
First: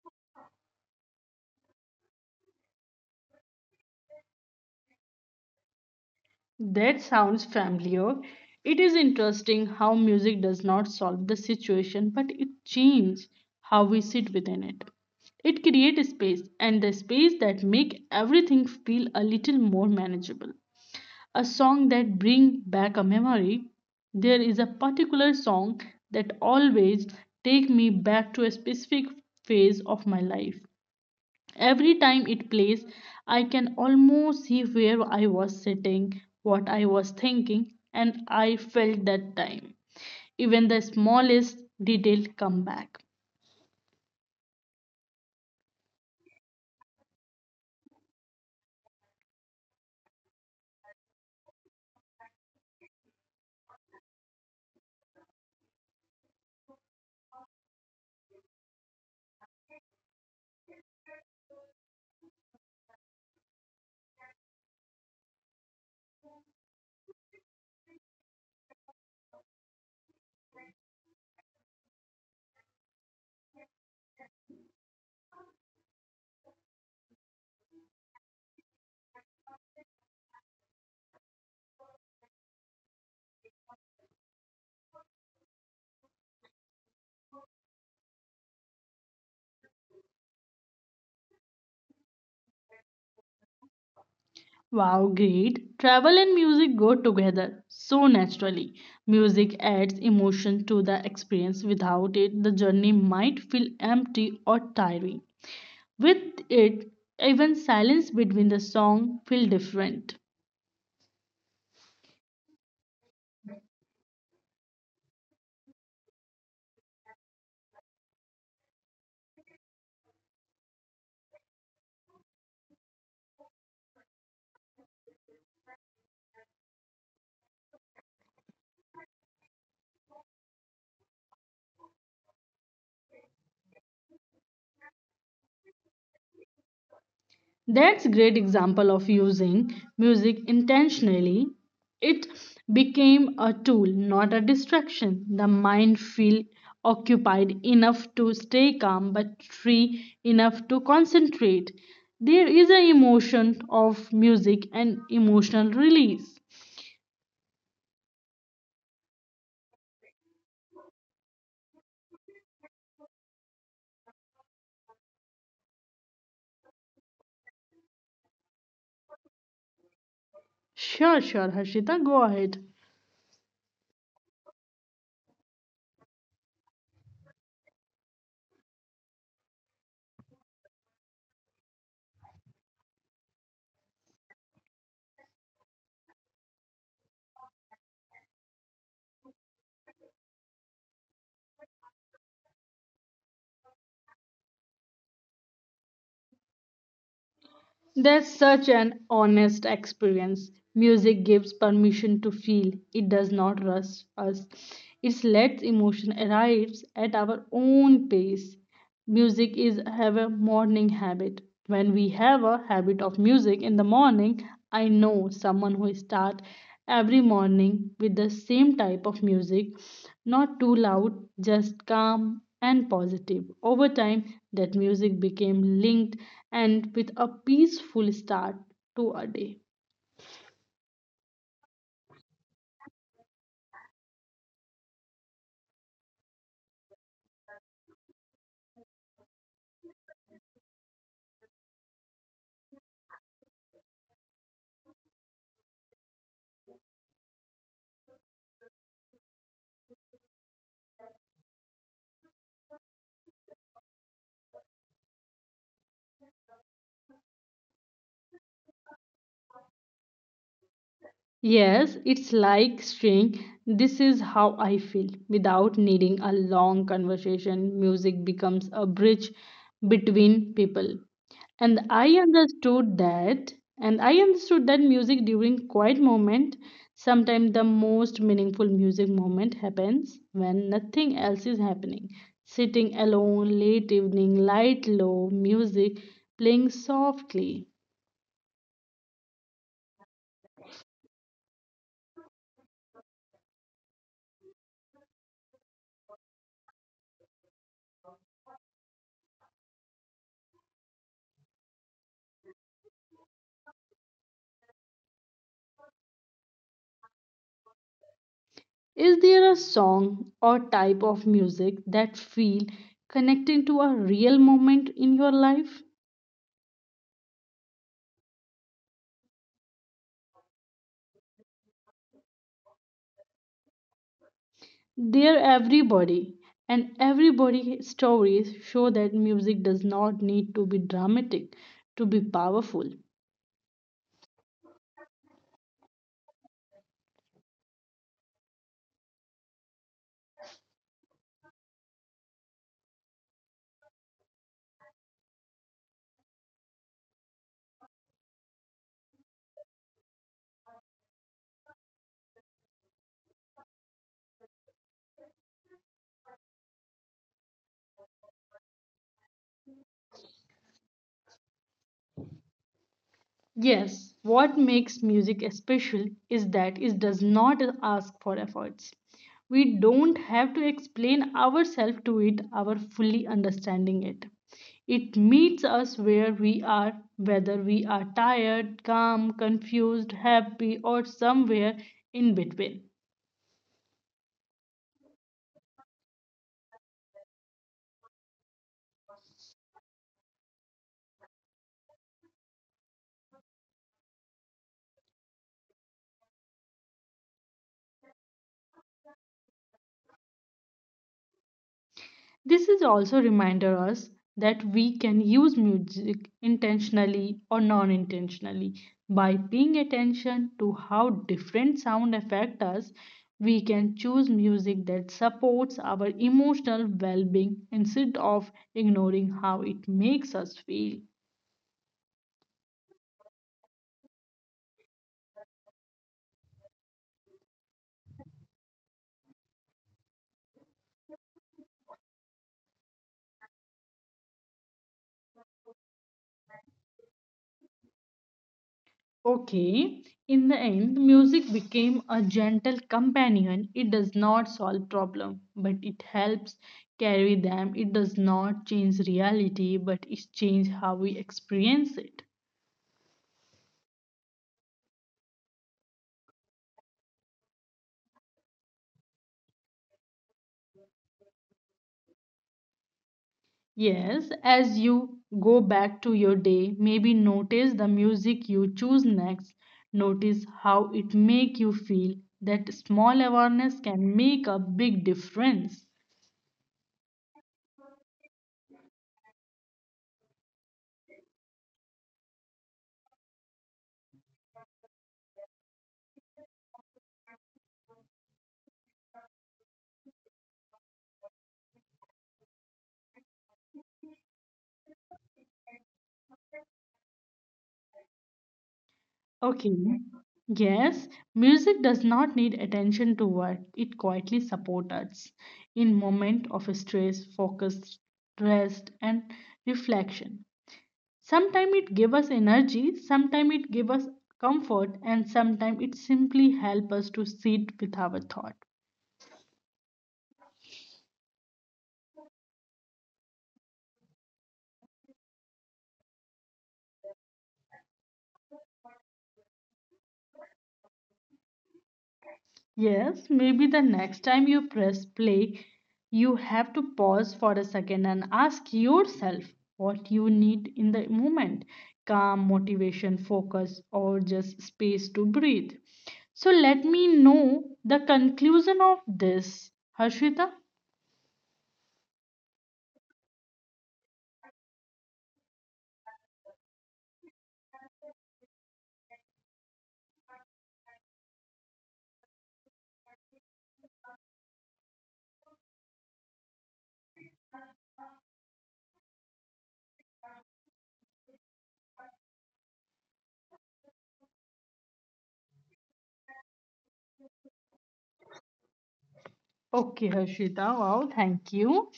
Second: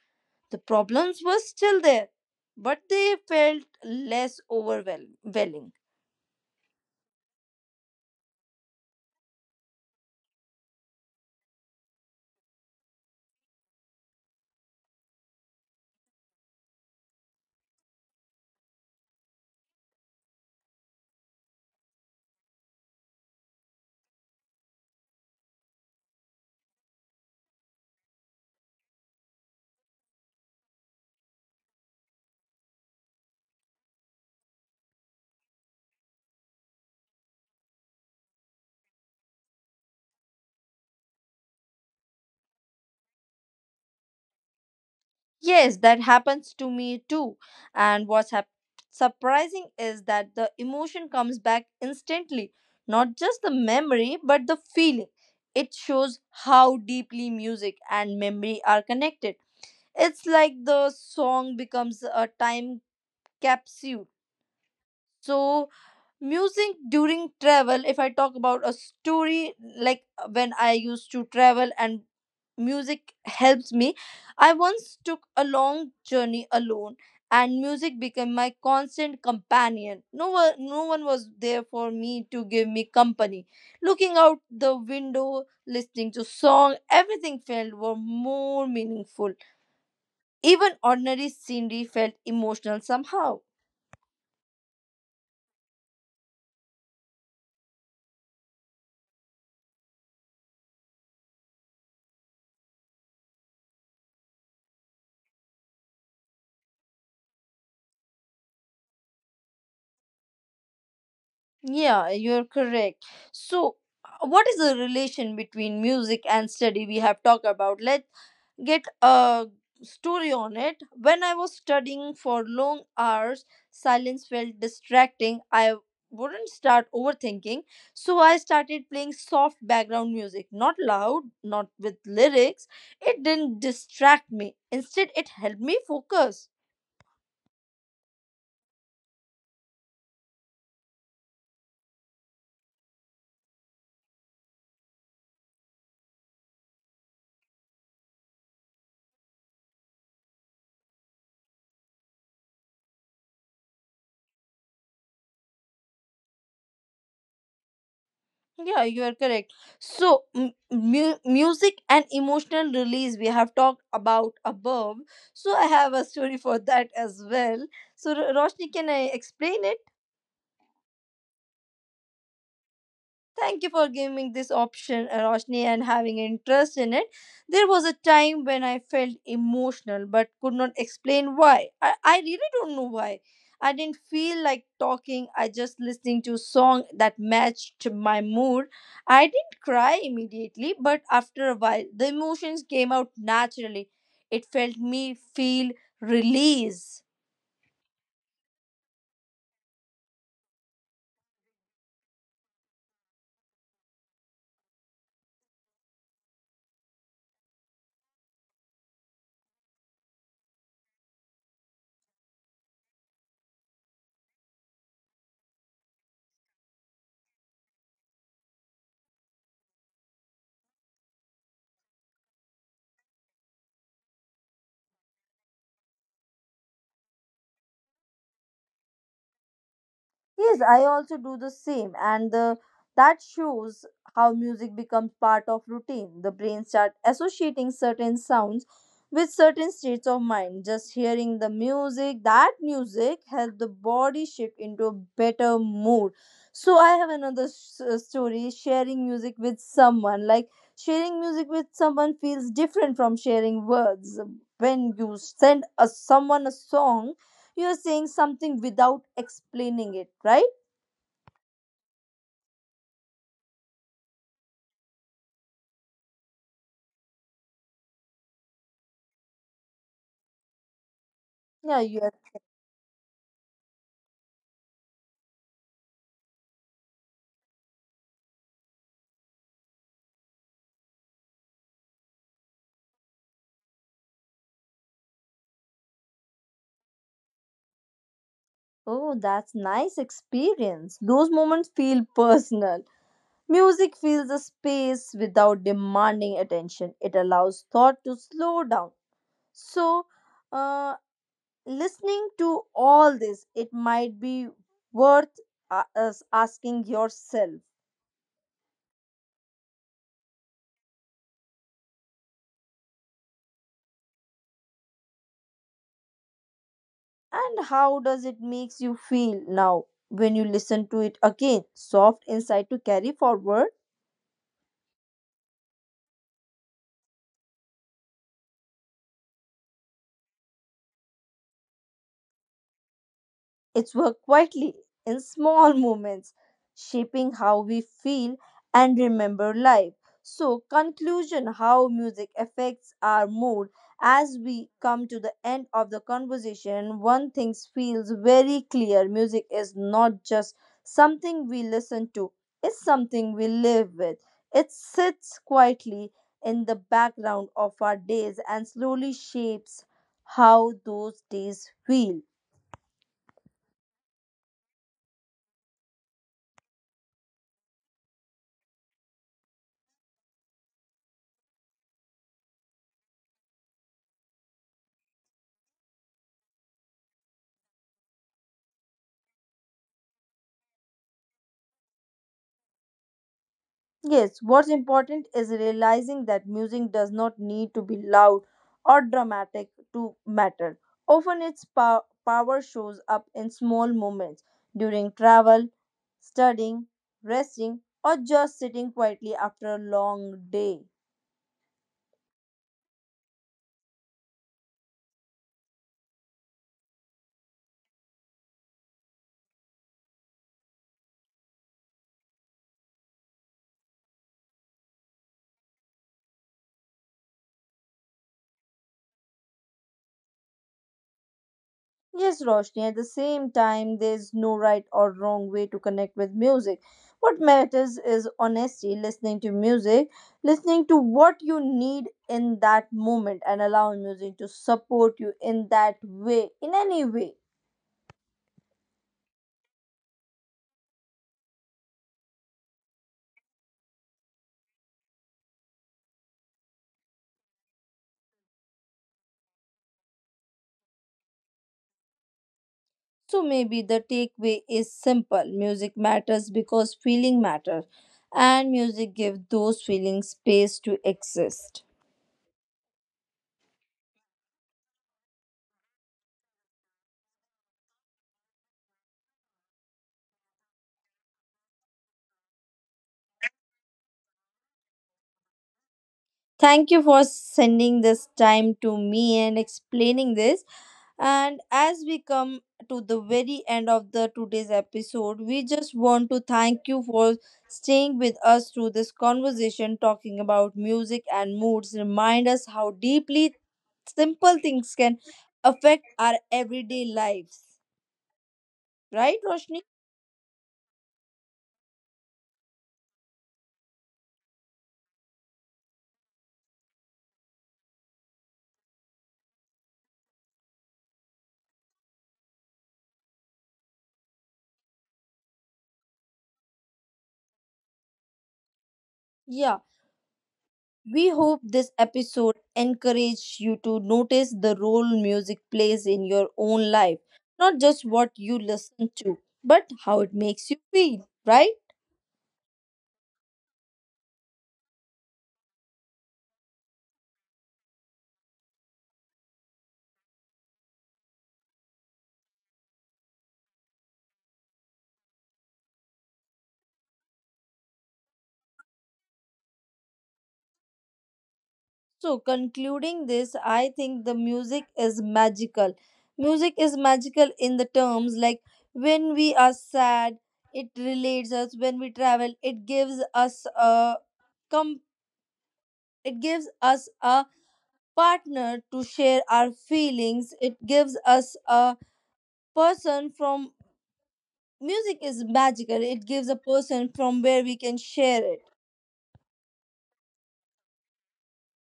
A: The problems were still there, but they felt less overwhelming.
B: that sounds familiar. It is interesting how music does not solve the situation, but it changes how we sit within it. It creates space, and the space that make everything feel a little more manageable. A song that bring back a memory. There is a particular song that always take me back to a specific phase of my life. Every time it plays, I can almost see where I was sitting, what I was thinking, and I felt that time. Even the smallest detail come back.
A: Yes, that happens to me too. And surprising is that the emotion comes back instantly. Not just the memory, but the feeling. It shows how deeply music and memory are connected. It's like the song becomes a time capsule. So, music during travel if I talk about a story like when I used to travel and music helps me. I once took a long journey alone, and music became my constant companion. No one was there for me to give me company. Looking out the window listening to song, everything felt were more meaningful. Even ordinary scenery felt emotional somehow.
B: Wow, great. Travel and music go together so naturally. Music adds emotion to the experience. Without it, the journey might feel empty or tiring. With it, even silence between the song feel different.
A: Yeah, you're correct. So, what is the relation between music and study we have talked about? Let's get a story on it. When I was studying for long hours, silence felt distracting. I wouldn't start overthinking. So, I started playing soft background music, not loud, not with lyrics. It didn't distract me. Instead, it helped me focus.
B: That's great example of using music intentionally. It became a tool, not a distraction. The mind feel occupied enough to stay calm but free enough to concentrate. There is an emotion of music and emotional release.
A: Yeah, you are correct. So, music and emotional release we have talked about above. So, I have a story for that as well. So, Roshni, can I explain it?
B: Sure, sure, Harshita, go ahead.
A: Thank you for giving this option, Roshni, and having interest in it. There was a time when I felt emotional but could not explain why. I really don't know why. I didn't feel like talking. I just listening to song that matched my mood. I didn't cry immediately, but after a while, the emotions came out naturally. It felt me feel release.
B: That's such an honest experience. Music gives permission to feel. It does not rush us. It lets emotion arrive at our own pace. Music is have a morning habit. When we have a habit of music in the morning, I know someone who start every morning with the same type of music, not too loud, just calm and positive. Over time, that music became linked and with a peaceful start to a day.
A: Yes, I also do the same, and that shows how music becomes part of routine. The brain start associating certain sounds with certain states of mind. Just hearing the music, that music helps the body shift into a better mood. So I have another story: sharing music with someone. Like sharing music with someone feels different from sharing words. When you send a, someone a song, you are saying something without explaining it, right?
B: Yes, it's like saying, this is how I feel. Without needing a long conversation, music becomes a bridge between people. And
A: Yeah, you
B: I
A: are.
B: understood that, and I understood that music during quiet moment, sometimes the most meaningful music moment happens when nothing else is happening. Sitting alone, late evening, light low, music playing softly.
A: Oh, that's nice experience. Those moments feel personal. Music fills a space without demanding attention. It allows thought to slow down. So, uh, listening to all this, it might be worth us asking yourself,
B: Is there a song or type of music that feel connecting to a real moment in your life?
A: and how does it makes you feel now when you listen to it again? Soft insight to carry forward.
B: There everybody and everybody stories show that music does not need to be dramatic to be powerful.
A: It's worked quietly in small moments, shaping how we feel and remember life. So, conclusion how music affects our mood. As we come to the end of the conversation, one thing feels very clear: music is not just something we listen to, it's something we live with. It sits quietly in the background of our days and slowly shapes how those days feel.
B: Yes, what makes music special is that it does not ask for efforts. We don't have to explain ourselves to it, our fully understanding it. It meets us where we are, whether we are tired, calm, confused, happy, or somewhere in between.
A: Yes, what's important is realizing that music does not need to be loud or dramatic to matter. Often, its power shows up in small moments during travel, studying, resting, or just sitting quietly after a long day.
B: This is also reminder us that we can use music intentionally or non-intentionally. By paying attention to how different sound affect us, we can choose music that supports our emotional well-being instead of ignoring how it makes us feel.
A: Yes, Roshni, at the same time, there's no right or wrong way to connect with music. What matters is honesty, listening to music, listening to what you need in that moment, and allowing music to support you in that way, in any way.
B: Okay. In the end, music became a gentle companion. It does not solve problem, but it helps carry them. It does not change reality, but it changes how we experience it.
A: So maybe the takeaway is simple: music matters because feeling matters, and music gives those feelings space to exist.
B: Yes, as you go back to your day, maybe notice the music you choose next. Notice how it make you feel. That small awareness can make a big difference.
A: Thank you for sending this time to me and explaining this. And as we come to the very end of the today's episode, we just want to thank you for staying with us through this conversation talking about music and moods. Remind us how deeply simple things can affect our everyday lives. Right,
B: Okay.
A: Roshni?
B: Yes, music does not need attention to work. It quietly supports us in moment of stress, focus, rest, and reflection. Sometimes it gives us energy, sometimes it gives us comfort, and sometimes it simply helps us to sit with our thought.
A: Yeah. We hope this episode encouraged you to notice the role music plays in your own life, not just what you listen to, but how it makes you feel, right?
B: Yes, maybe the next time you press play, you have to pause for a second and ask yourself what you need in the moment, calm, motivation, focus, or just space to breathe. So let me know the conclusion of this, Harshita.
A: So, concluding this, I think the music is magical. Music is magical in the terms like when we are sad, it relates us. When we travel, it gives us a com- it gives us a partner to share our feelings. It gives us a person from music is magical. It gives a person from where we can share it.
B: Okay, Harshita, wow, thank you.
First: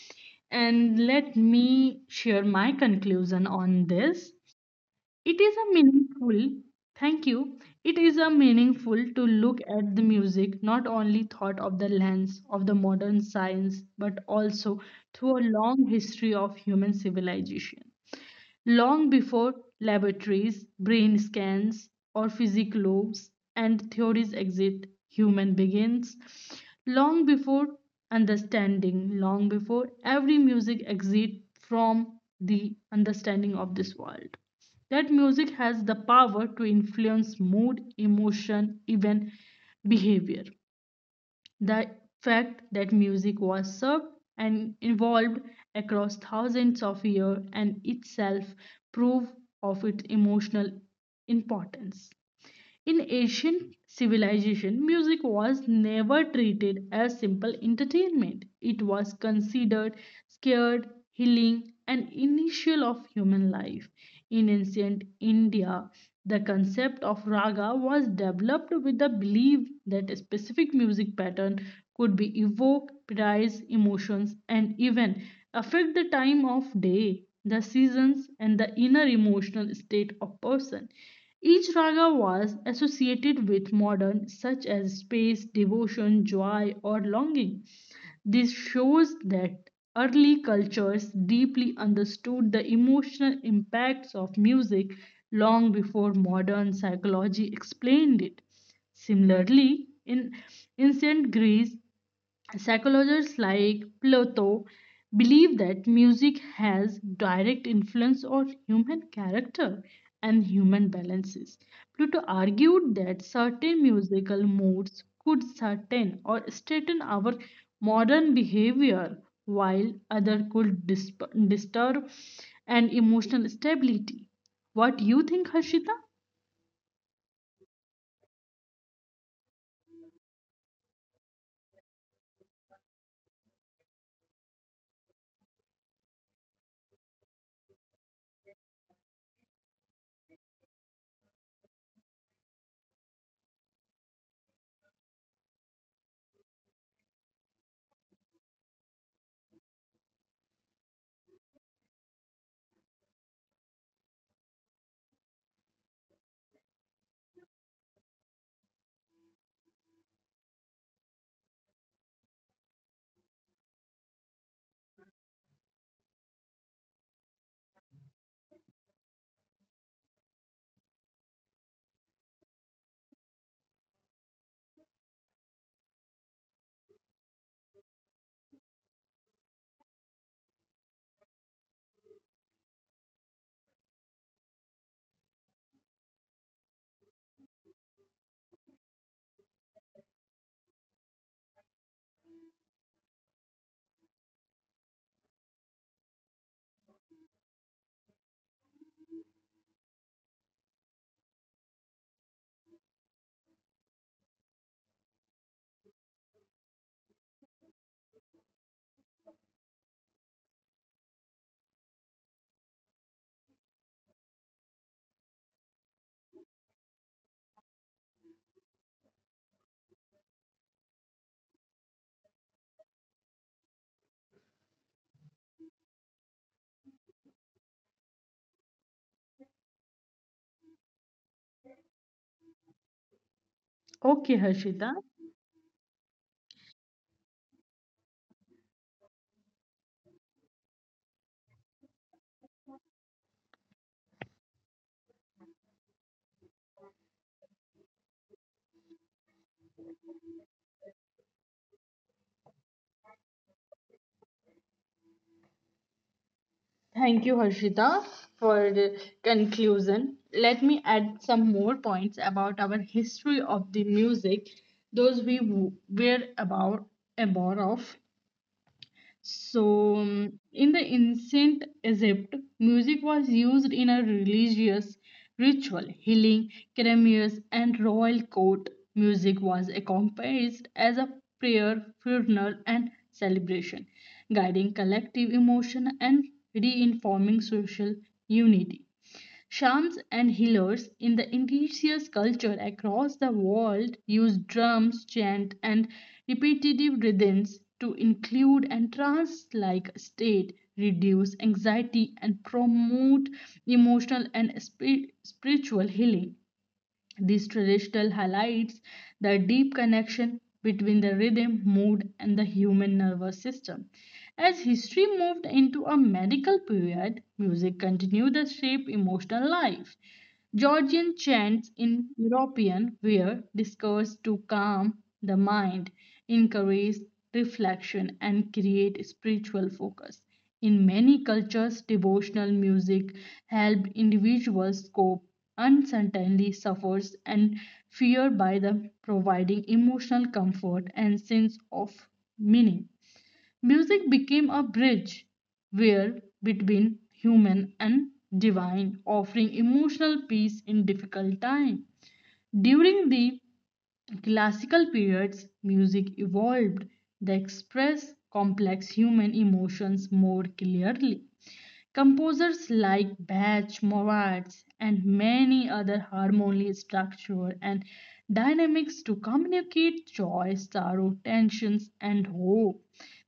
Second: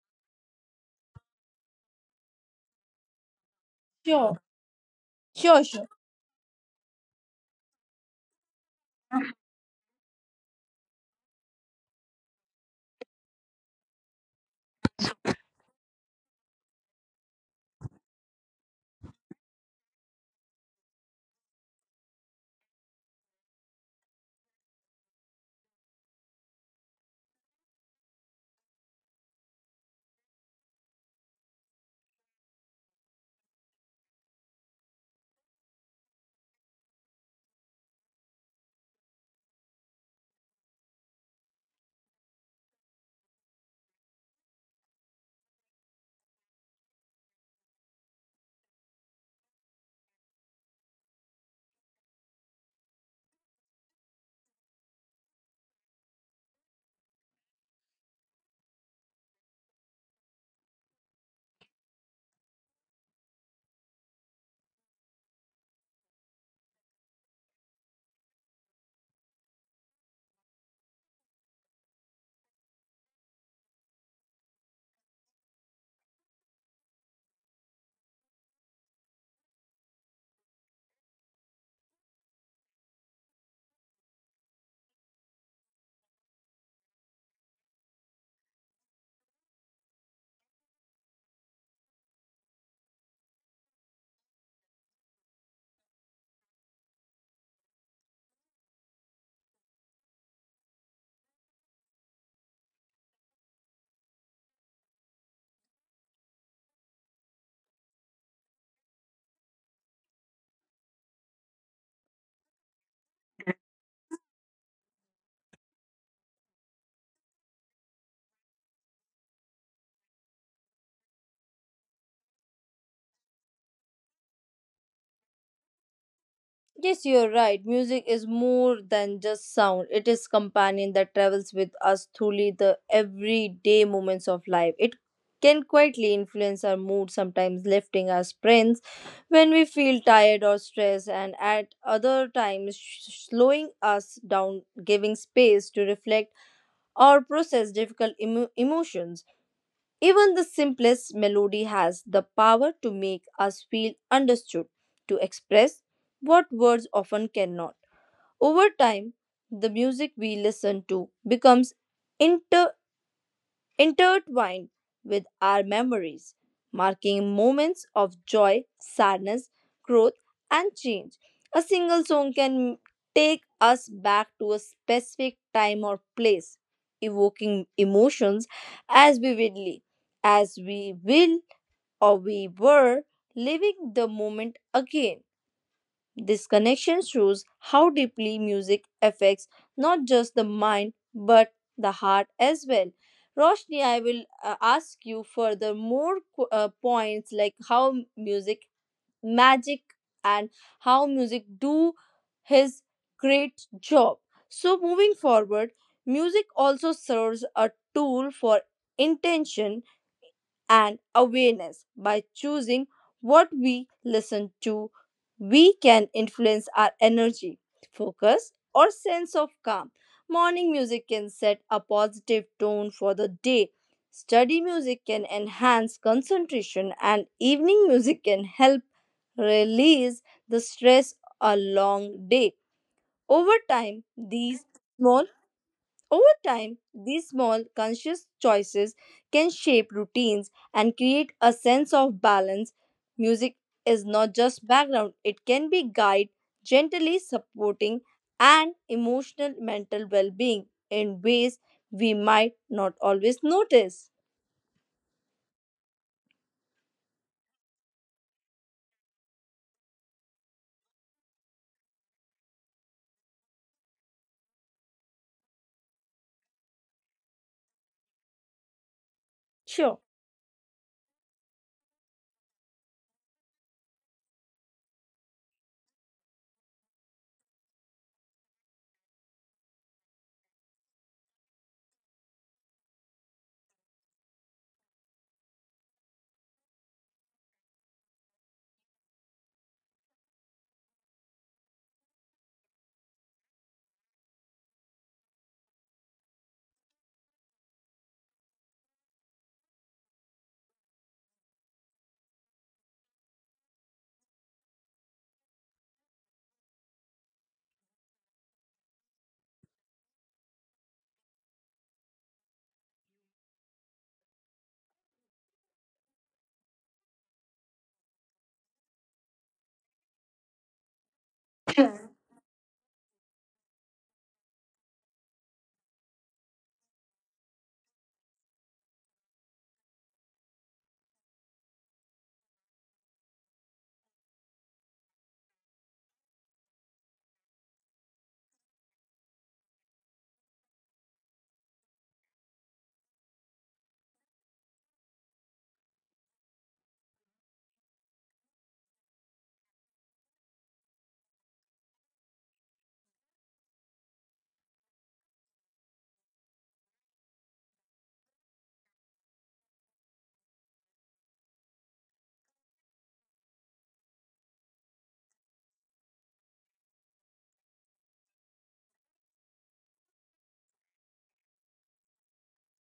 B: And let me share my conclusion on this.
A: Sure,
B: It is
A: sure,
B: a
A: sure.
B: meaningful, thank you. It is a meaningful to look at the music not only thought of the lens of the modern science but also through a long history of human civilization long before laboratories, brain scans, or physical lobes and theories exist. Human begins long before understanding, long before every music exists from the understanding of this world. That music has the power to influence mood, emotion, even behavior. The fact that music was served and evolved across thousands of years and itself proof of its emotional importance. In ancient civilization, music was never treated as simple entertainment. It was considered scared, healing, and initial of human life. In ancient India, the concept of raga was developed with the belief that a specific music pattern could be evoke, prize emotions, and even affect the time of day, the seasons, and the inner emotional state of person. Each raga was associated with modern, such as space, devotion, joy, or longing. This shows that early cultures deeply understood the emotional impacts of music long before modern psychology explained it. Similarly, in ancient Greece, psychologists like Plato believe that music has direct influence on human character and human balances. Plato argued that certain musical moods could certain or straighten our modern behavior while other could disturb an emotional stability. What you think, Harshita?
A: Yes, you're right. Music is more than just sound. It is companion that travels with us through the everyday moments of life. It can quietly influence our mood, sometimes lifting our spirits when we feel tired or stressed, and at other times slowing us down, giving space to reflect or process difficult emotions. Even the simplest melody has the power to make us feel understood, to express what words often cannot. Over time, the music we listen to becomes intertwined with our memories, marking moments of joy, sadness, growth, and change. A single song can take us back to a specific time or place, evoking emotions as vividly as we will or we were living the moment again. This connection shows how deeply music affects not just the mind but the heart as well. Roshni, I will ask you further more points like how music magic and how music do his great job. So moving forward, music also serves a tool for intention and awareness. By choosing what we listen to, we can influence our energy, focus, or sense of calm. Morning music can set a positive tone for the day. Study music can enhance concentration, and evening music can help release the stress a long day. Over time,
B: Okay, Harshita.
A: these small Over time, these small conscious choices can shape routines and create a sense of balance. Music is not just background, it can be guide, gently supporting and emotional mental well-being in ways we might not always notice.
B: Thank you, Harshita, for the conclusion. Let me add some more points about our history of the music, those we were about aware of. So,
A: Sure.
B: in the ancient Egypt, music was used in a religious ritual, healing, ceremonies, and royal court. Music was accompanied as a prayer, funeral, and celebration, guiding collective emotion and reinforming social unity. Shams and healers in the indigenous culture across the world use drums, chant, and repetitive rhythms to include and trance like state, reduce anxiety, and promote emotional and spiritual healing. These traditional highlights the deep connection between the rhythm, mood, and the human nervous system. As history moved into a medical period, music continued to shape emotional life. Georgian chants in European were discourse to calm the mind, encourage reflection, and create spiritual focus. In many cultures, devotional music helped individuals cope uncertainly suffers and fear by the providing emotional comfort and sense of meaning. Music became a bridge where between human and divine, offering emotional peace in difficult time. During the classical periods, music evolved to express complex human emotions more clearly. Composers like Bach, Mozart, and many other harmonious structure and dynamics to communicate joy, sorrow, tensions, and hope.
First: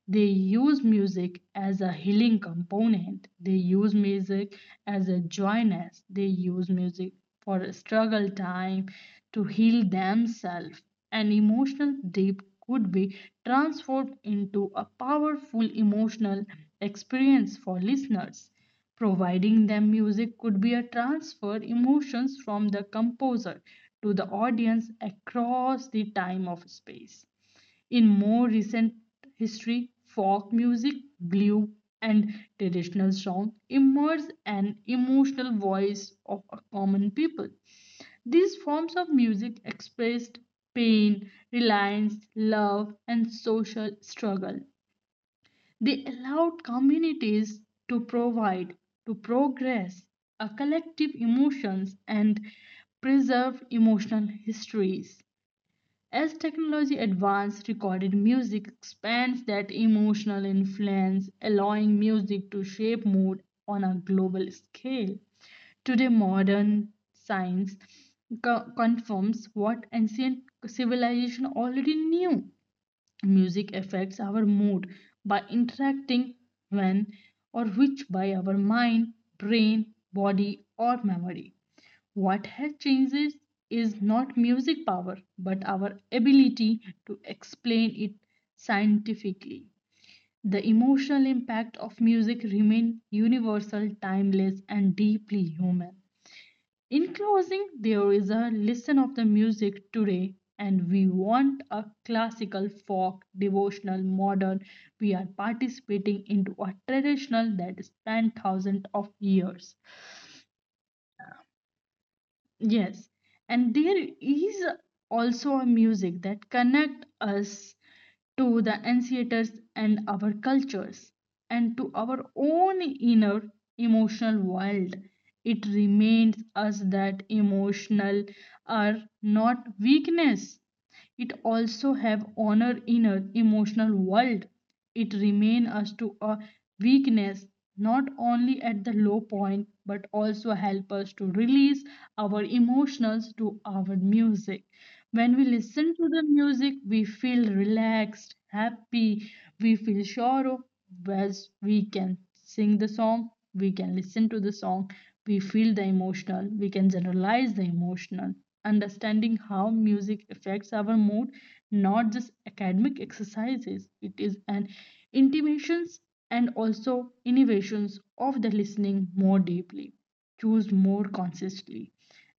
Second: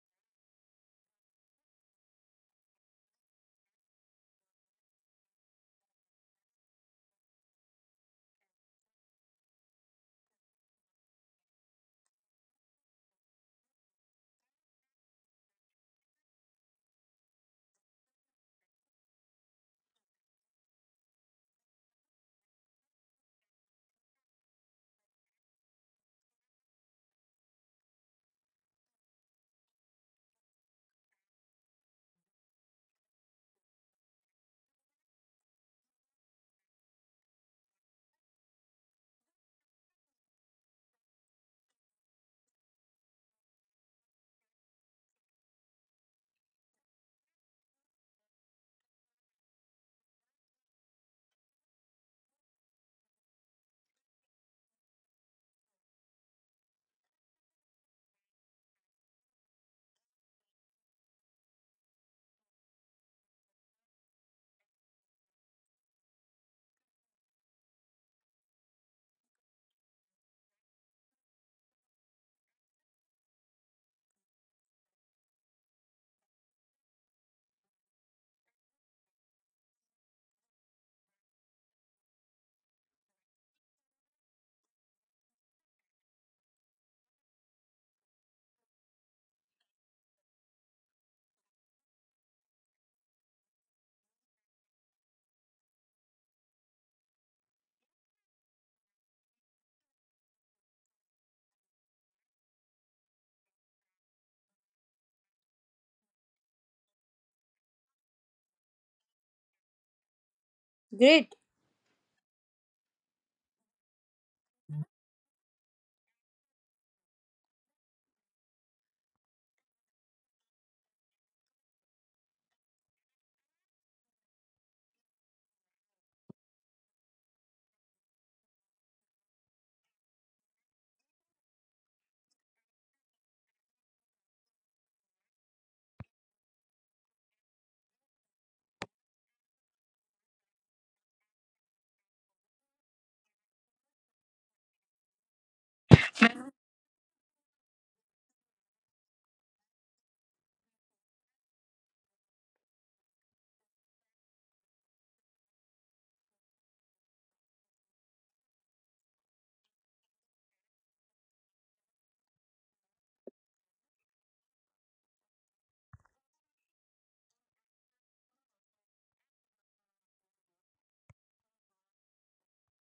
B: They use music as a healing component. They use music as a joyness. They use music for struggle time to heal themselves. An emotional dip could be transformed into a powerful emotional experience for listeners. Providing them music could be a transfer emotions from the composer to the audience across the time of space. In more recent history, folk music, blues, and traditional song emerged an emotional voice of a common people. These forms of music expressed pain, reliance, love, and social struggle. They allowed communities to provide, to progress, a collective emotions and preserve emotional histories. As technology advances, recorded music expands that emotional influence, allowing music to shape mood on a global scale. Today, modern science confirms what ancient civilization already knew. Music affects our mood by interacting when or which by our mind, brain, body, or memory. What has changes is not music power but our ability to explain it scientifically. The emotional impact of music remains universal, timeless, and deeply human. In closing, there is a listen of the music today, and we want a classical, folk, devotional, modern. We are participating into a traditional that spanned thousands of years.
A: Great.
B: Yes, and there is also a music that connect us to the ancestors and our cultures and to our own inner emotional world. It reminds us that emotional are not weakness, it also have honor in an emotional world. It remain us to a weakness not only at the low point but also help us to release our emotions to our music. When we listen to the music, we feel relaxed, happy, we feel sorrow, as we can sing the song, we can listen to the song, we feel the emotional, we can generalize the emotional. Understanding how music affects our mood not just academic exercises, it is an intimations and also innovations of the listening more deeply, choose more consciously,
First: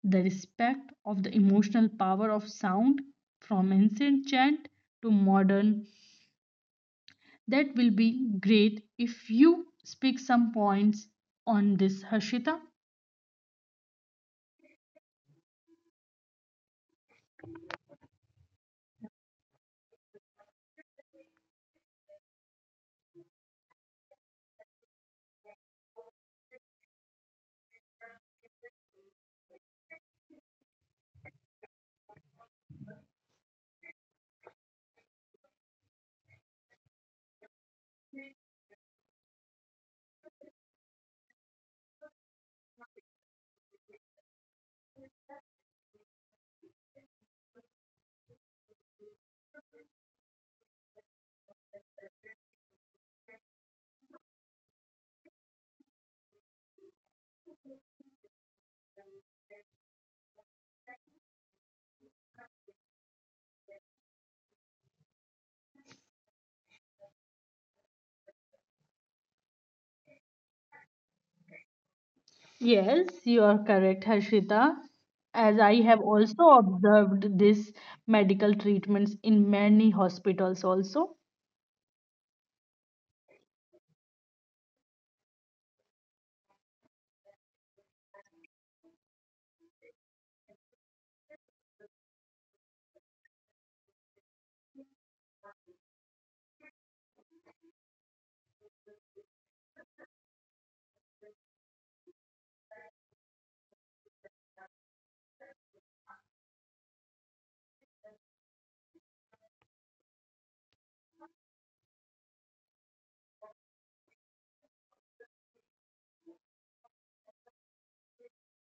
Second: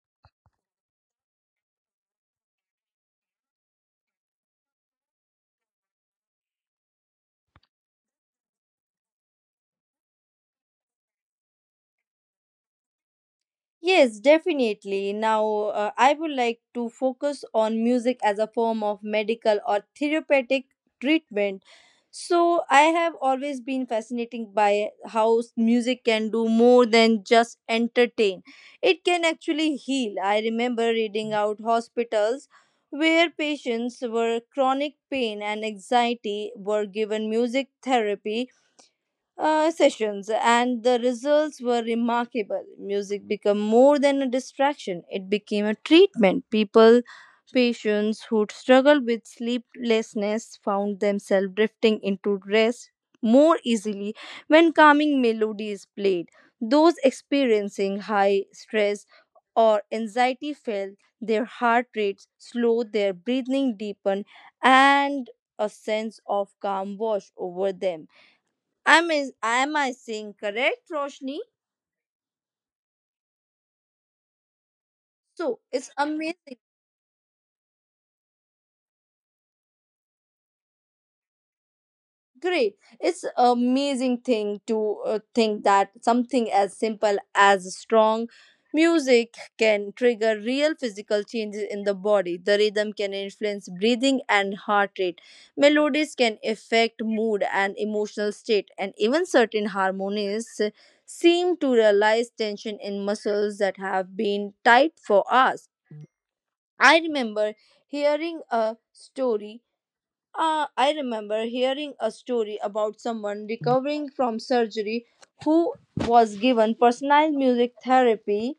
B: the respect of the emotional power of sound from ancient chant to modern. That will be great if you speak some points on this, Harshita.
A: Yes, definitely. Now, I would like to focus on music as a form of medical or therapeutic treatment. So, I have always been fascinated by how music can do more than just entertain. It can actually heal. I remember reading out hospitals where patients were chronic pain and anxiety were given music therapy sessions, and the results were remarkable. Music became more than a distraction, it became a treatment. People, patients who struggled with sleeplessness found themselves drifting into rest more easily when calming melodies played. Those experiencing high stress or anxiety felt their heart rates slow, their breathing deepen, and a sense of calm wash over them. I'm is am I saying correct, Roshni?
B: Yes, you are correct, Harshita. As
A: So
B: I have
A: it's
B: also
A: amazing.
B: observed this medical treatments in many hospitals also.
A: Great. It's amazing thing to think that something as simple as strong music can trigger real physical changes in the body. The rhythm can influence breathing and heart rate. Melodies can affect mood and emotional state, and even certain harmonies seem to realize tension in muscles that have been tight for hours. I remember hearing a story. I remember hearing a story about someone recovering from surgery who was given personalized music therapy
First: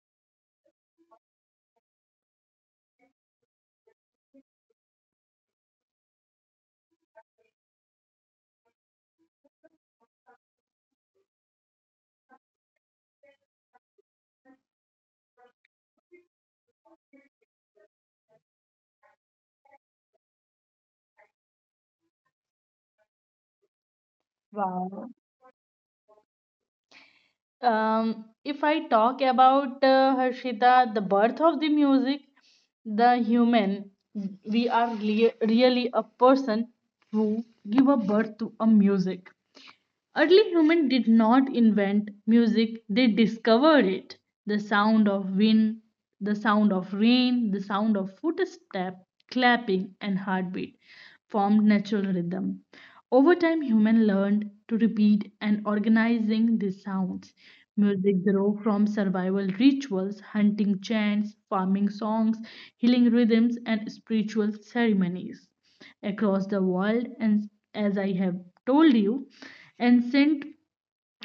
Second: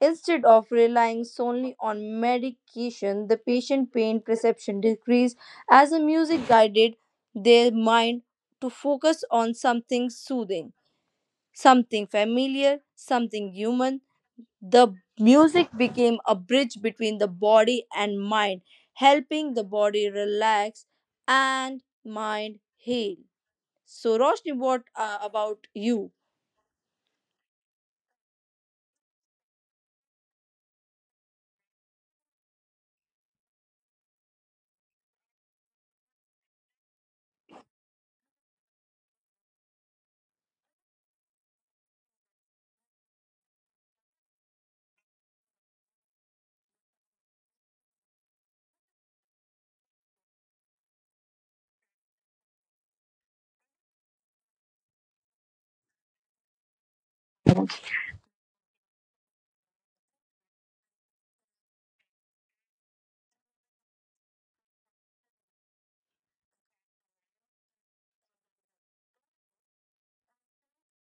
A: instead of relying solely on medication. The patient pain perception decreased as the music guided their mind to focus on something soothing, something familiar, something human. The music became a bridge between the body and mind, helping the body relax and mind heal. So, Roshni, what
B: Wow.
A: about you?
B: If I talk about Harshita, the birth of the music, the human, we are really a person who give a birth to a music. Early humans did not invent music, they discovered it. The sound of wind, the sound of rain, the sound of footstep, clapping, and heartbeat formed natural rhythm. Over time, humans learned to repeat and organizing these sounds. Music grew from survival rituals, hunting chants, farming songs, healing rhythms, and spiritual ceremonies across the world, and as I have told you and sent,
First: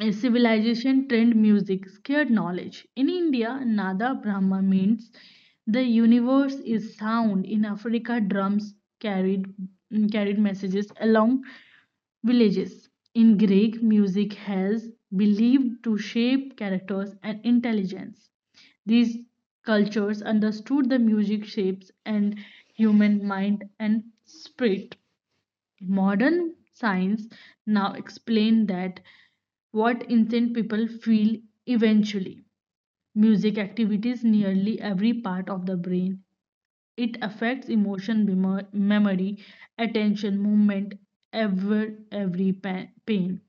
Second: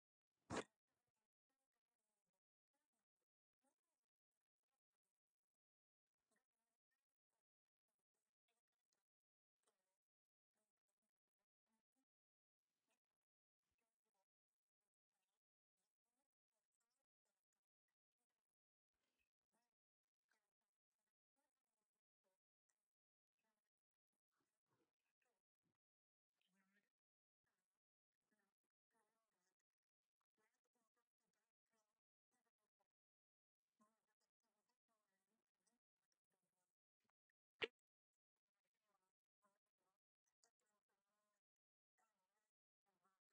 B: a civilization trend music, scared knowledge. In India, Nada Brahma means the universe is sound. In Africa, drums carried carried messages along villages. In Greek, music has believed to shape characters and intelligence. These cultures understood the music shapes and human mind and spirit. Modern science now explain that what insane people feel eventually. Music activities nearly every part of the brain. It affects emotion, memory, attention, movement, every pain.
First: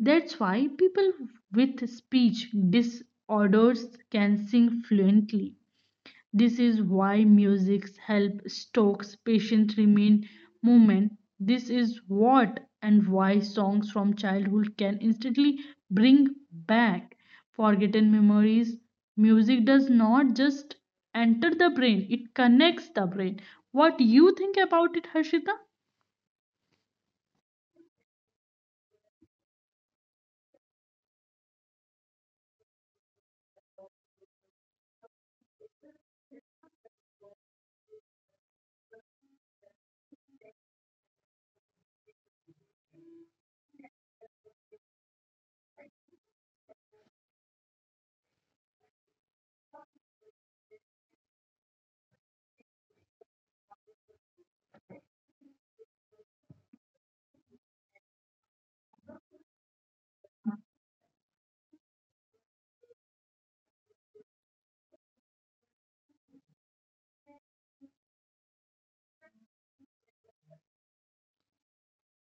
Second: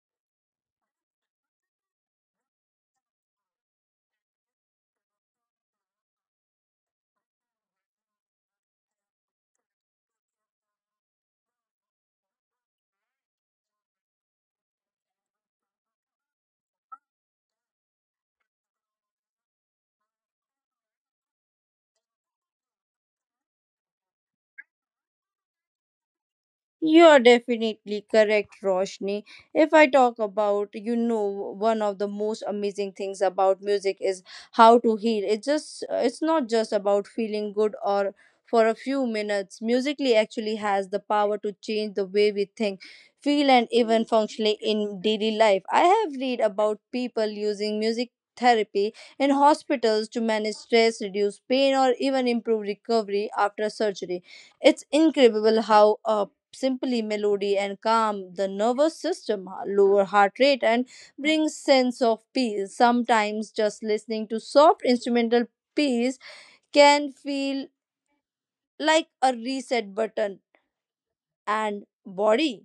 B: That's why people with speech disorders can sing fluently. This is why music's help stokes patient remain movement. This is what and why songs from childhood can instantly bring back forgotten memories. Music does not just enter the brain, it connects the brain. What you think about it, Harshita?
A: You are definitely correct, Roshni. If I talk about, you know, one of the most amazing things about music is how to heal. It's not just about feeling good or for a few minutes. Musically actually has the power to change the way we think, feel, and even functionally in daily life. I have read about people using music therapy in hospitals to manage stress, reduce pain, or even improve recovery after surgery. It's incredible how a simply melody and calm the nervous system, lower heart rate and brings sense of peace. Sometimes just listening to soft instrumental piece can feel like a reset button and body.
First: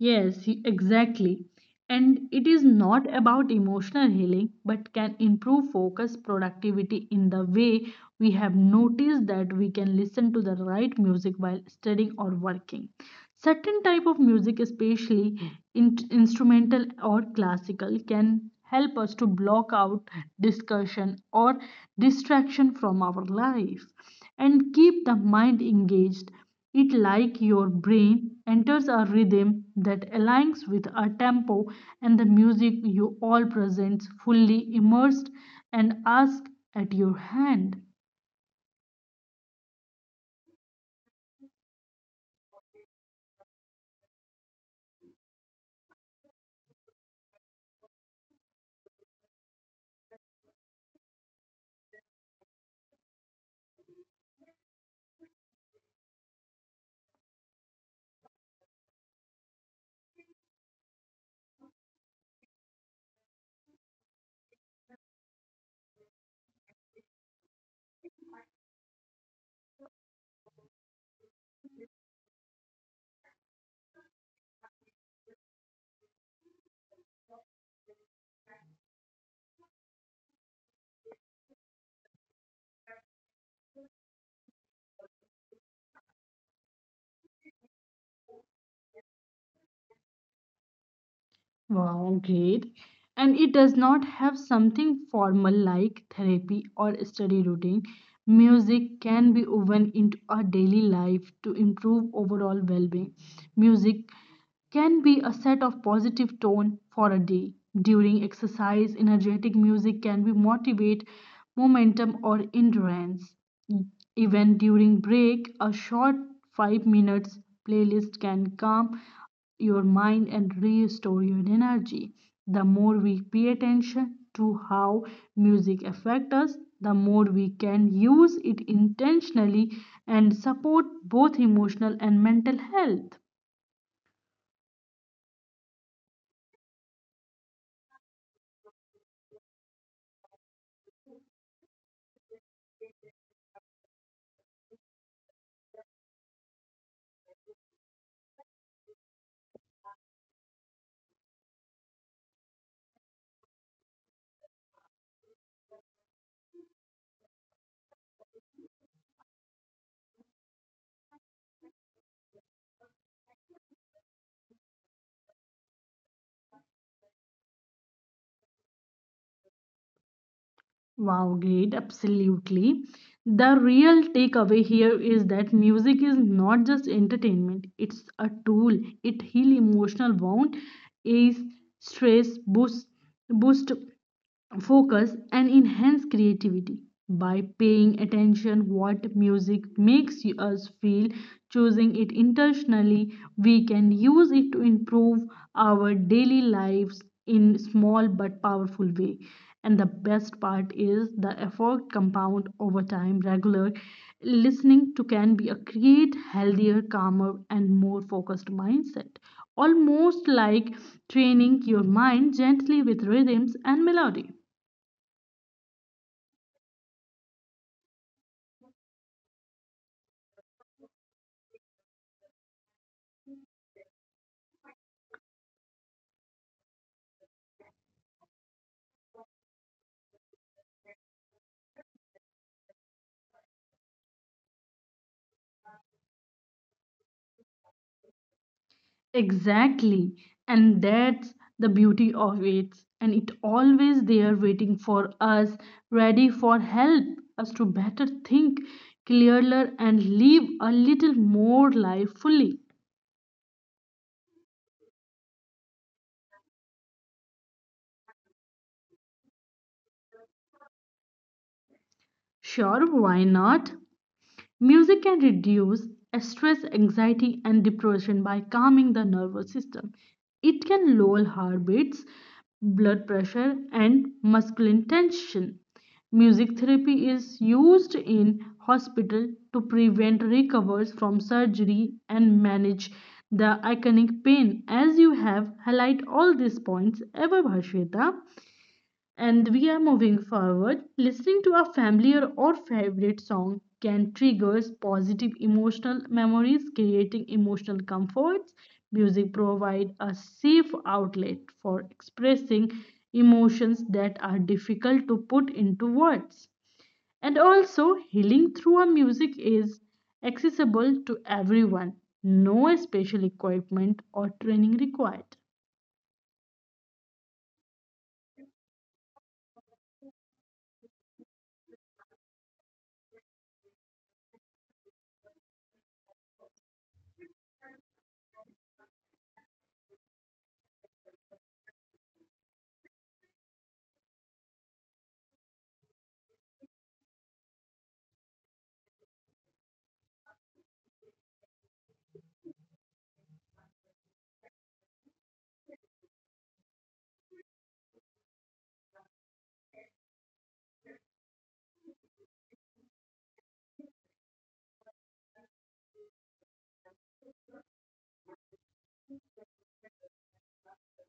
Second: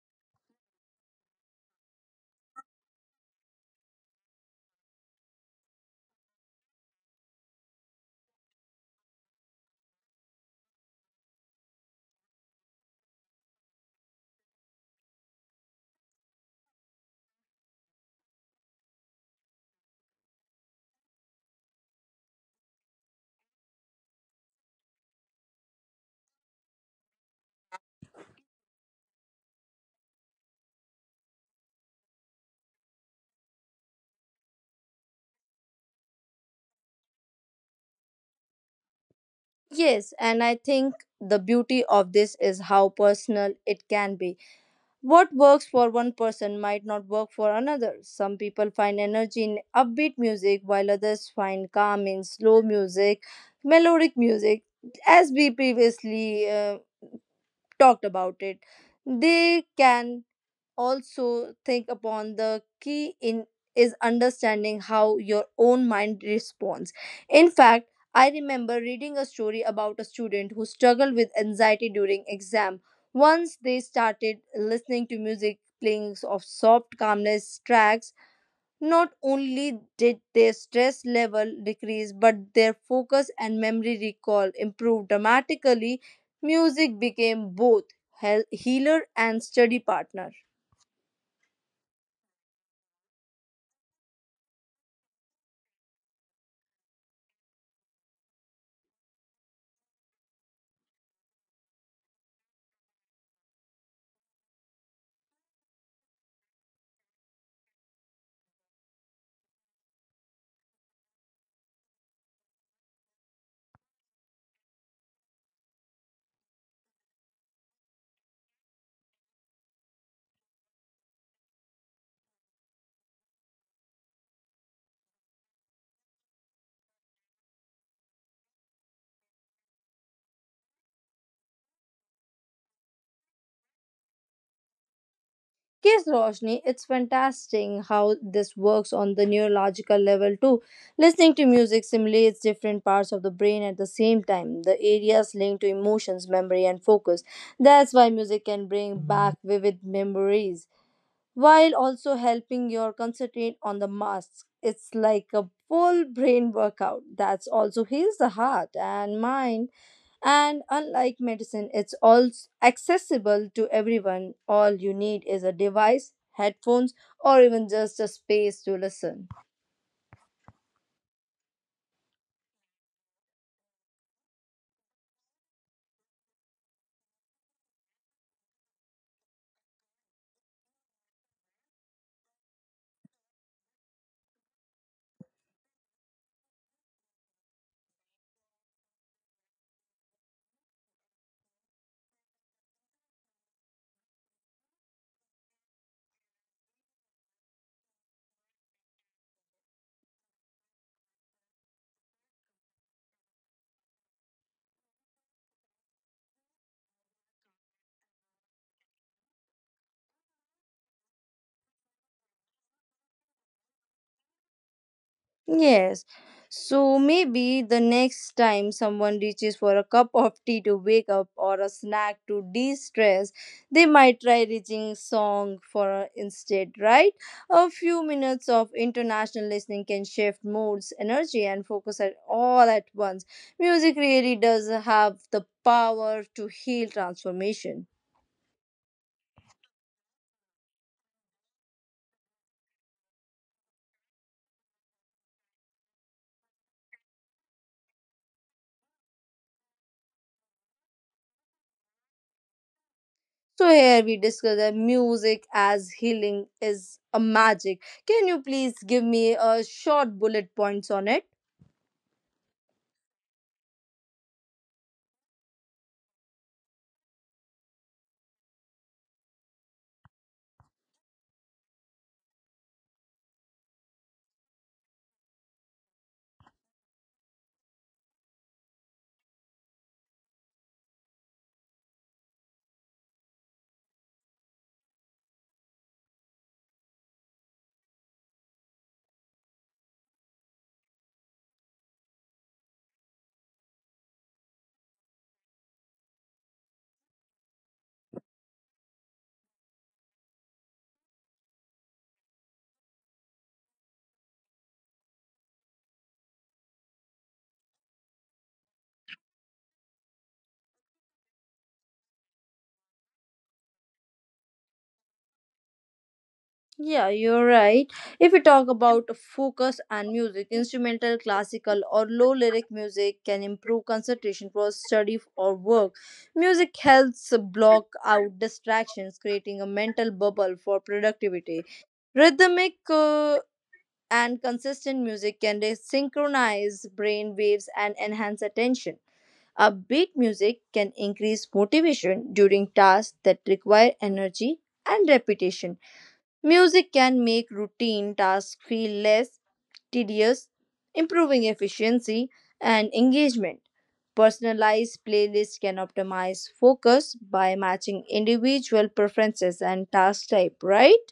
B: Yes, exactly. And it is not about emotional healing, but can improve focus productivity in the way we have noticed that we can listen to the right music while studying or working. Certain type of music, especially instrumental or classical, can help us to block out discussion or distraction from our life and keep the mind engaged, it like your brain enters a rhythm that aligns with a tempo and the music you all presents fully immersed and ask at your hand.
A: Yes, and I think the beauty of this is how personal it can be. What works for one person might not work for another. Some people find energy in upbeat music, while others find calm in slow music, melodic music. As we previously talked about it, they can also think upon the key in is understanding how your own mind responds. In fact, I remember reading a story about a student who struggled with anxiety during exam. Once they started listening to music playing of soft calmness tracks, not only did their stress level decrease but their focus and memory recall improved dramatically. Music became both healer and study partner.
B: Wow, great. And it does not have something formal like therapy or study routine. Music can be woven into our daily life to improve overall well being. Music can be a set of positive tone for a day. During exercise, energetic music can be motivate, momentum, or endurance. Even during break, a short 5 minutes playlist can calm your mind and restore your energy. The more we pay attention to how music affects us, the more we can use it intentionally and support both emotional and mental health.
A: Yes, Roshni, it's fantastic how this works on the neurological level too. Listening to music simulates different parts of the brain at the same time, the areas linked to emotions, memory, and focus. That's why music can bring back vivid memories while also helping your concentrate on the masks. It's like a full brain workout that's also heals the heart and mind. And unlike medicine, it's also accessible to everyone. All you need is a device, headphones, or even just a space to listen.
B: Wow, great, absolutely. The real takeaway here is that music is not just entertainment, it's a tool. It heals emotional wound, is stress, boost focus and enhance creativity by paying attention what music makes us feel, choosing it intentionally, we can use it to improve our daily lives in small but powerful way. And the best part is the effort compound over time, regular listening to can be a create healthier, calmer and more focused mindset, almost like training your mind gently with rhythms and melody.
A: Yes. So maybe the next time someone reaches for a cup of tea to wake up or a snack to de stress, they might try reaching song for instead, right? A few minutes of international listening can shift moods, energy, and focus at all at once. Music really does have the power to heal transformation.
B: Exactly. And that's the beauty of it. And it always there waiting for us, ready for help, us to better think, clearer and live a little more life fully.
A: So here we discuss that music as healing is a magic. Can you please give me a short bullet points on it?
B: Sure, why not? Music can reduce stress, anxiety, and depression by calming the nervous system. It can lower heartbeats, blood pressure, and muscular tension. Music therapy is used in hospital to prevent recovers from surgery and manage the iconic pain. As you have highlighted all these points, ever Bhashweta, and we are moving forward. Listening to a familiar or favorite song can trigger positive emotional memories, creating emotional comforts. Music provides a safe outlet for expressing emotions that are difficult to put into words. And also, healing through a music is accessible to everyone, no special equipment or training required.
A: Yeah, you're right. If we talk about focus and music, instrumental, classical, or low lyric music can improve concentration for study or work. Music helps block out distractions, creating a mental bubble for productivity. Rhythmic and consistent music can synchronize brain waves and enhance attention. Upbeat music can increase motivation during tasks that require energy and repetition. Music can make routine tasks feel less tedious, improving efficiency and engagement. Personalized playlists can optimize focus by matching individual preferences and task type, right?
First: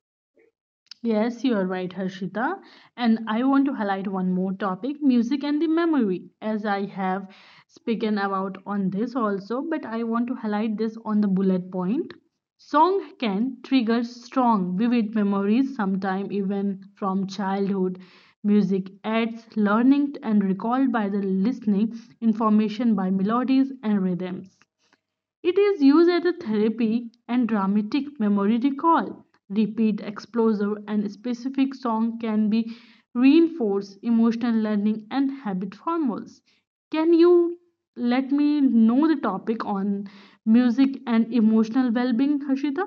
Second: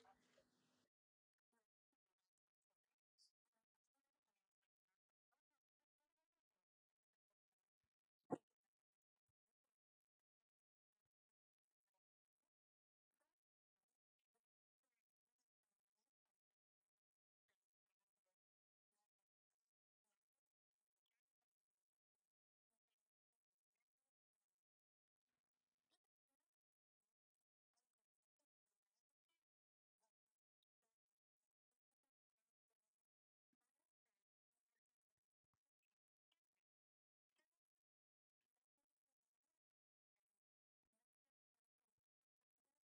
B: Yes, you are right, Harshita. And I want to highlight one more topic, music and the memory, as I have spoken about on this also, but I want to highlight this on the bullet point. Song can trigger strong, vivid memories, sometimes even from childhood. Music adds learning and recalled by the listening, information by melodies and rhythms. It is used as a therapy and dramatic memory recall. Repeat, exposure, and specific song can be reinforce emotional learning and habit formals. Can you let me know the topic on music and emotional well-being, Harshita?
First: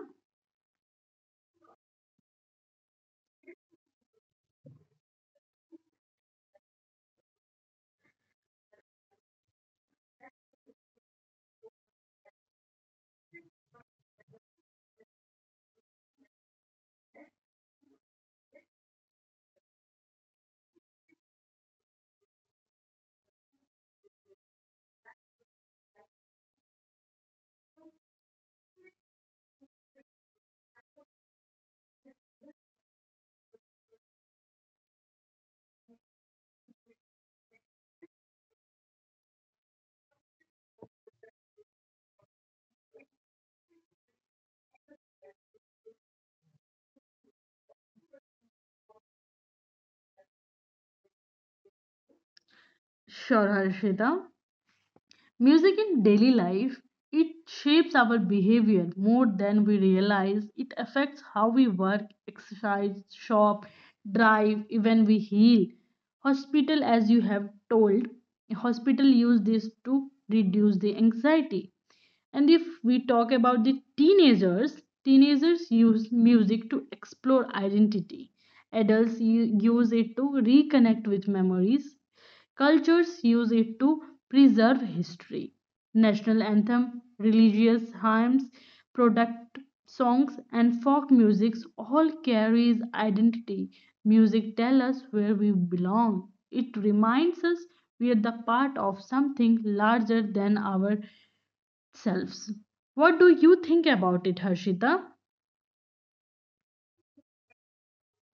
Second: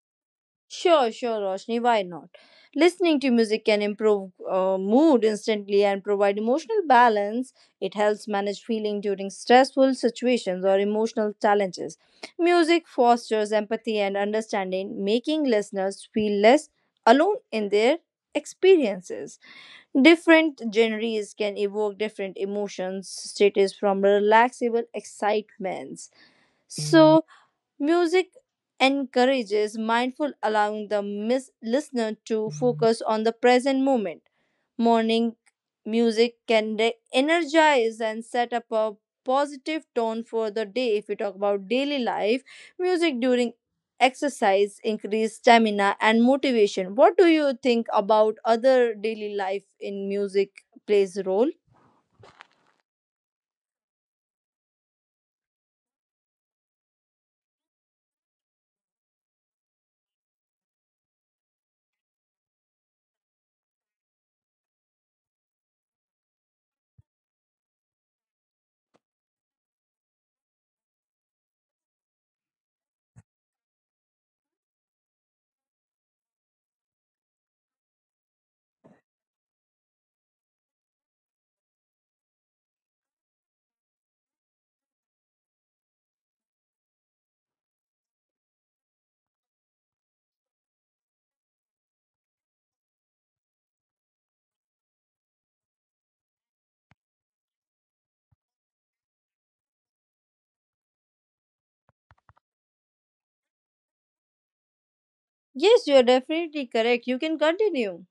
A: Sure, sure, Roshni, why not? Listening to music can improve mood instantly and provide emotional balance. It helps manage feeling during stressful situations or emotional challenges. Music fosters empathy and understanding, making listeners feel less alone in their experiences. Different genres can evoke different emotions, states from relaxable excitements. So, music encourages mindful, allowing the listener to focus on the present moment. Morning music can energize and set up a positive tone for the day. If we talk about daily life, music during exercise increase stamina and motivation. What do you think about other daily life in music plays role?
B: Sure, Harshita. Music in daily life, it shapes our behavior more than we realize. It affects how we work, exercise, shop, drive, even we heal. Hospital, as you have told, hospital use this to reduce the anxiety. And if we talk about the teenagers, teenagers use music to explore identity. Adults use it to reconnect with memories. Cultures use it to preserve history. National anthem, religious hymns, product songs and folk music all carries identity. Music tells us where we belong. It reminds us we are the part of something larger than ourselves. What do you think about it, Harshita?
A: Yes, you are definitely correct. You can continue.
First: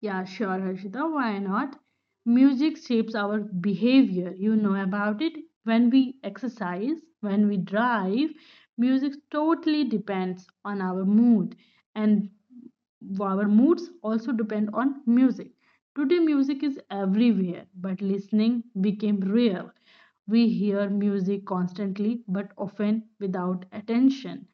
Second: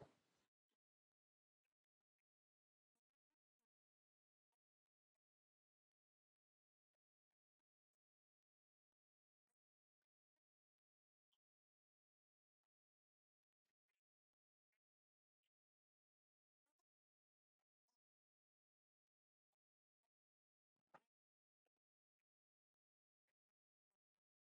B: Yeah, sure, Harshita. Why not? Music shapes our behavior. You know about it. When we exercise, when we drive, music totally depends on our mood. And our moods also depend on music. Today, music is everywhere, but listening became rare. We hear music constantly, but often without attention.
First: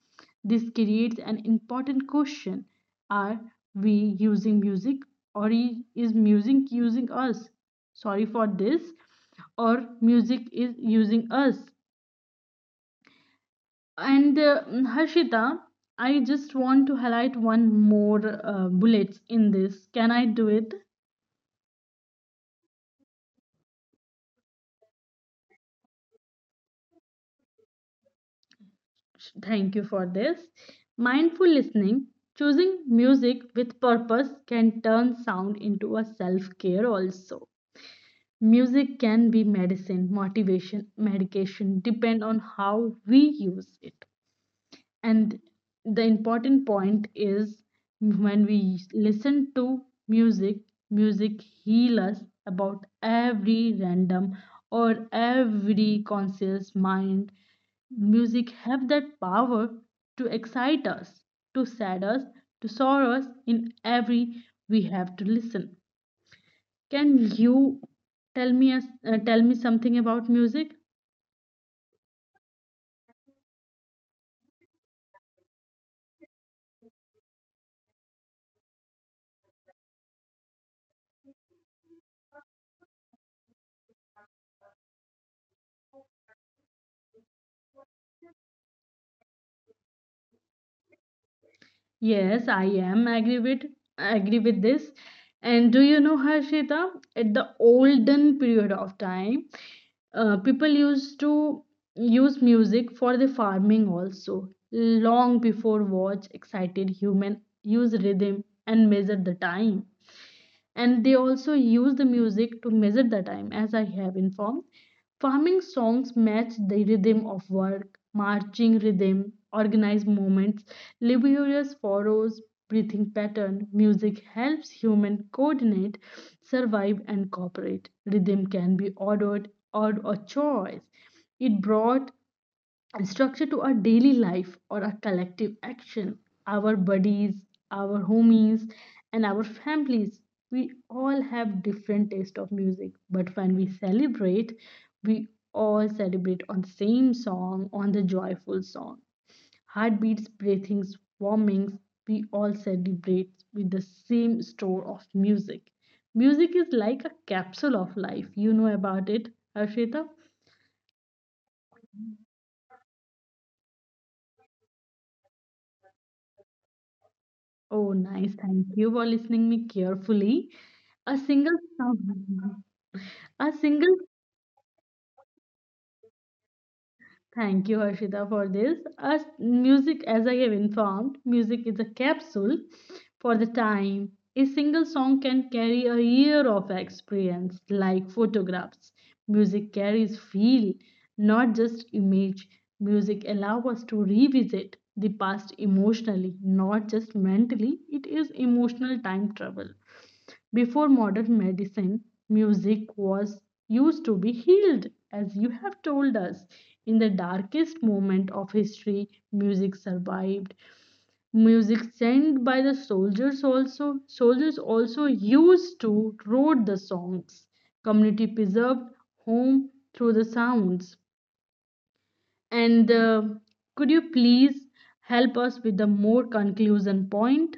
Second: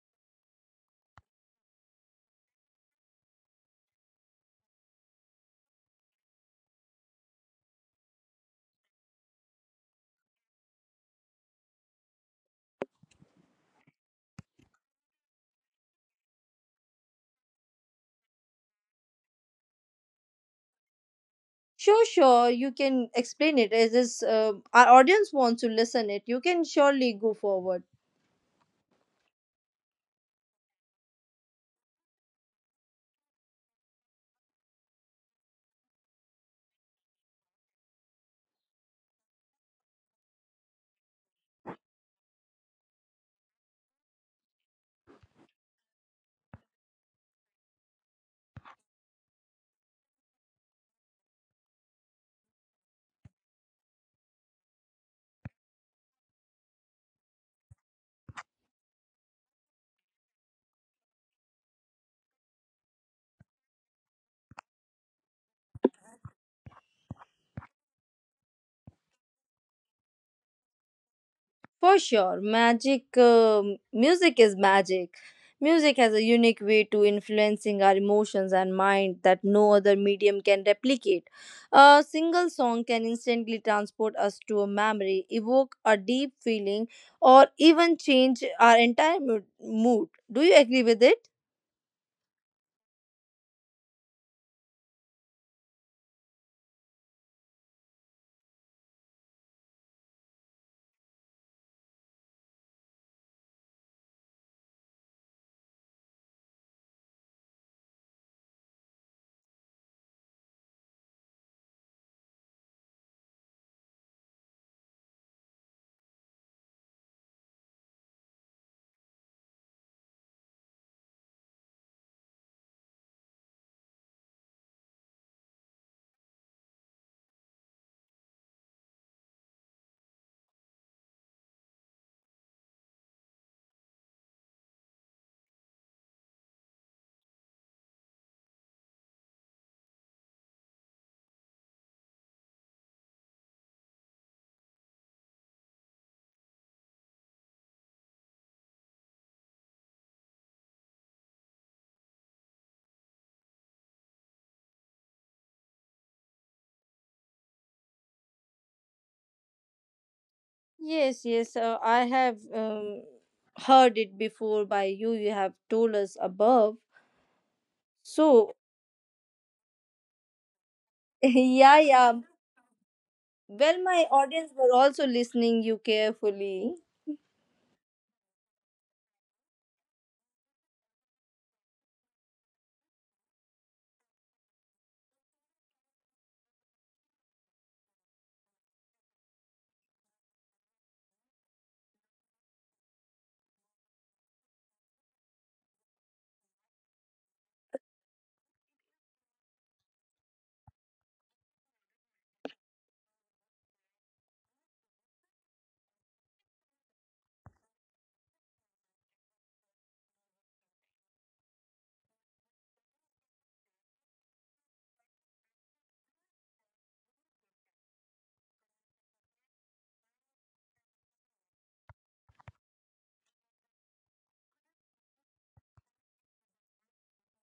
B: This creates an important question. Are we using music or is music using us? Sorry for this. Or music is using us. And Harshita, I just want to highlight one more bullets in this. Can I do it?
A: Sure, sure. You can explain it. As is, our audience wants to listen it. You can surely go forward.
B: Thank you for this. Mindful listening, choosing music with purpose can turn sound into a self care also. Music can be medicine, motivation, medication, depend on how we use it. And the important point is when we listen to music, music heal us about every random or every conscious mind. Music have that power to excite us, to sad us, to sorrow us in every we have to listen. Can you tell me a, tell me something about music?
A: For sure, magic. Music is magic. Music has a unique way to influencing our emotions and mind that no other medium can replicate. A single song can instantly transport us to a memory, evoke a deep feeling, or even change our entire mood. Do you agree with it?
B: Yes, I am agree with this. And do you know Harshita? At the olden period of time, people used to use music for the farming also. Long before watch excited human use rhythm and measure the time. And they also use the music to measure the time as I have informed, farming songs match the rhythm of work, marching rhythm organized movements, laborious furrows, breathing pattern music helps human coordinate, survive and cooperate, rhythm can be ordered or a choice, it brought and structure to our daily life or our collective action, our buddies, our homies, and our families. We all have different taste of music, but when we celebrate, we all celebrate on same song, on the joyful song. Heartbeats, breathings, warmings, we all celebrate with the same store of music. Music is like a capsule of life. You know about it, Harshita?
A: Yes, yes, I have heard it before by you. You have told us above.
B: Oh, nice.
A: So,
B: Thank you for listening me carefully. A single
A: yeah, yeah.
B: song, a
A: Well, my
B: single
A: audience were also listening you carefully.
B: Thank you, Harshita, for this. As music, as I have informed, music is a capsule for the time. A single song can carry a year of experience, like photographs. Music carries feel, not just image. Music allows us to revisit the past emotionally, not just mentally. It is emotional time travel. Before modern medicine, music was used to be healed, as you have told us. In the darkest moment of history, music survived. Music sent by the soldiers, also soldiers also used to wrote the songs. Community preserved home through the sounds. And could you please help us with the more conclusion point?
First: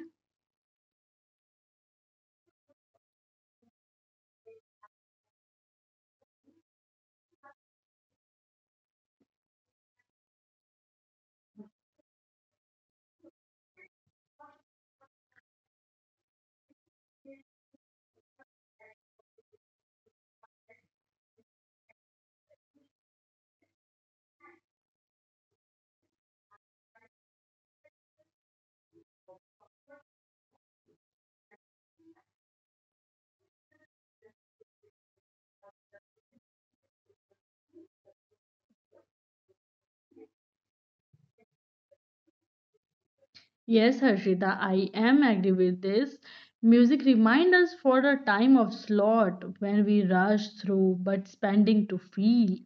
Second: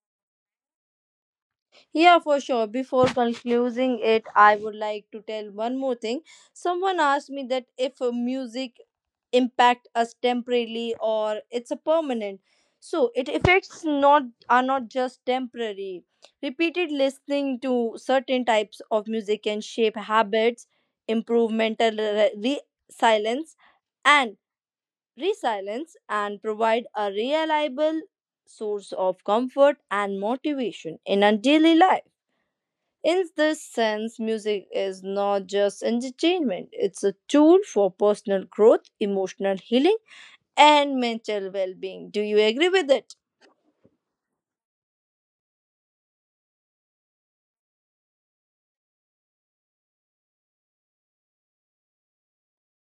A: Yeah, for sure. Before concluding it, I would like to tell one more thing. Someone asked me that if music impact us temporarily or it's a permanent. So it effects not are not just temporary. Repeated listening to certain types of music can shape habits, improve mental re- re- silence and resilience, and provide a reliable source of comfort and motivation in our daily life. In this sense, music is not just entertainment, it's a tool for personal growth, emotional healing, and mental well being. Do you agree with it?
B: Yes, Harshita, I am agree with this. Music reminds us for the time of slot when we rush through but spending to feel.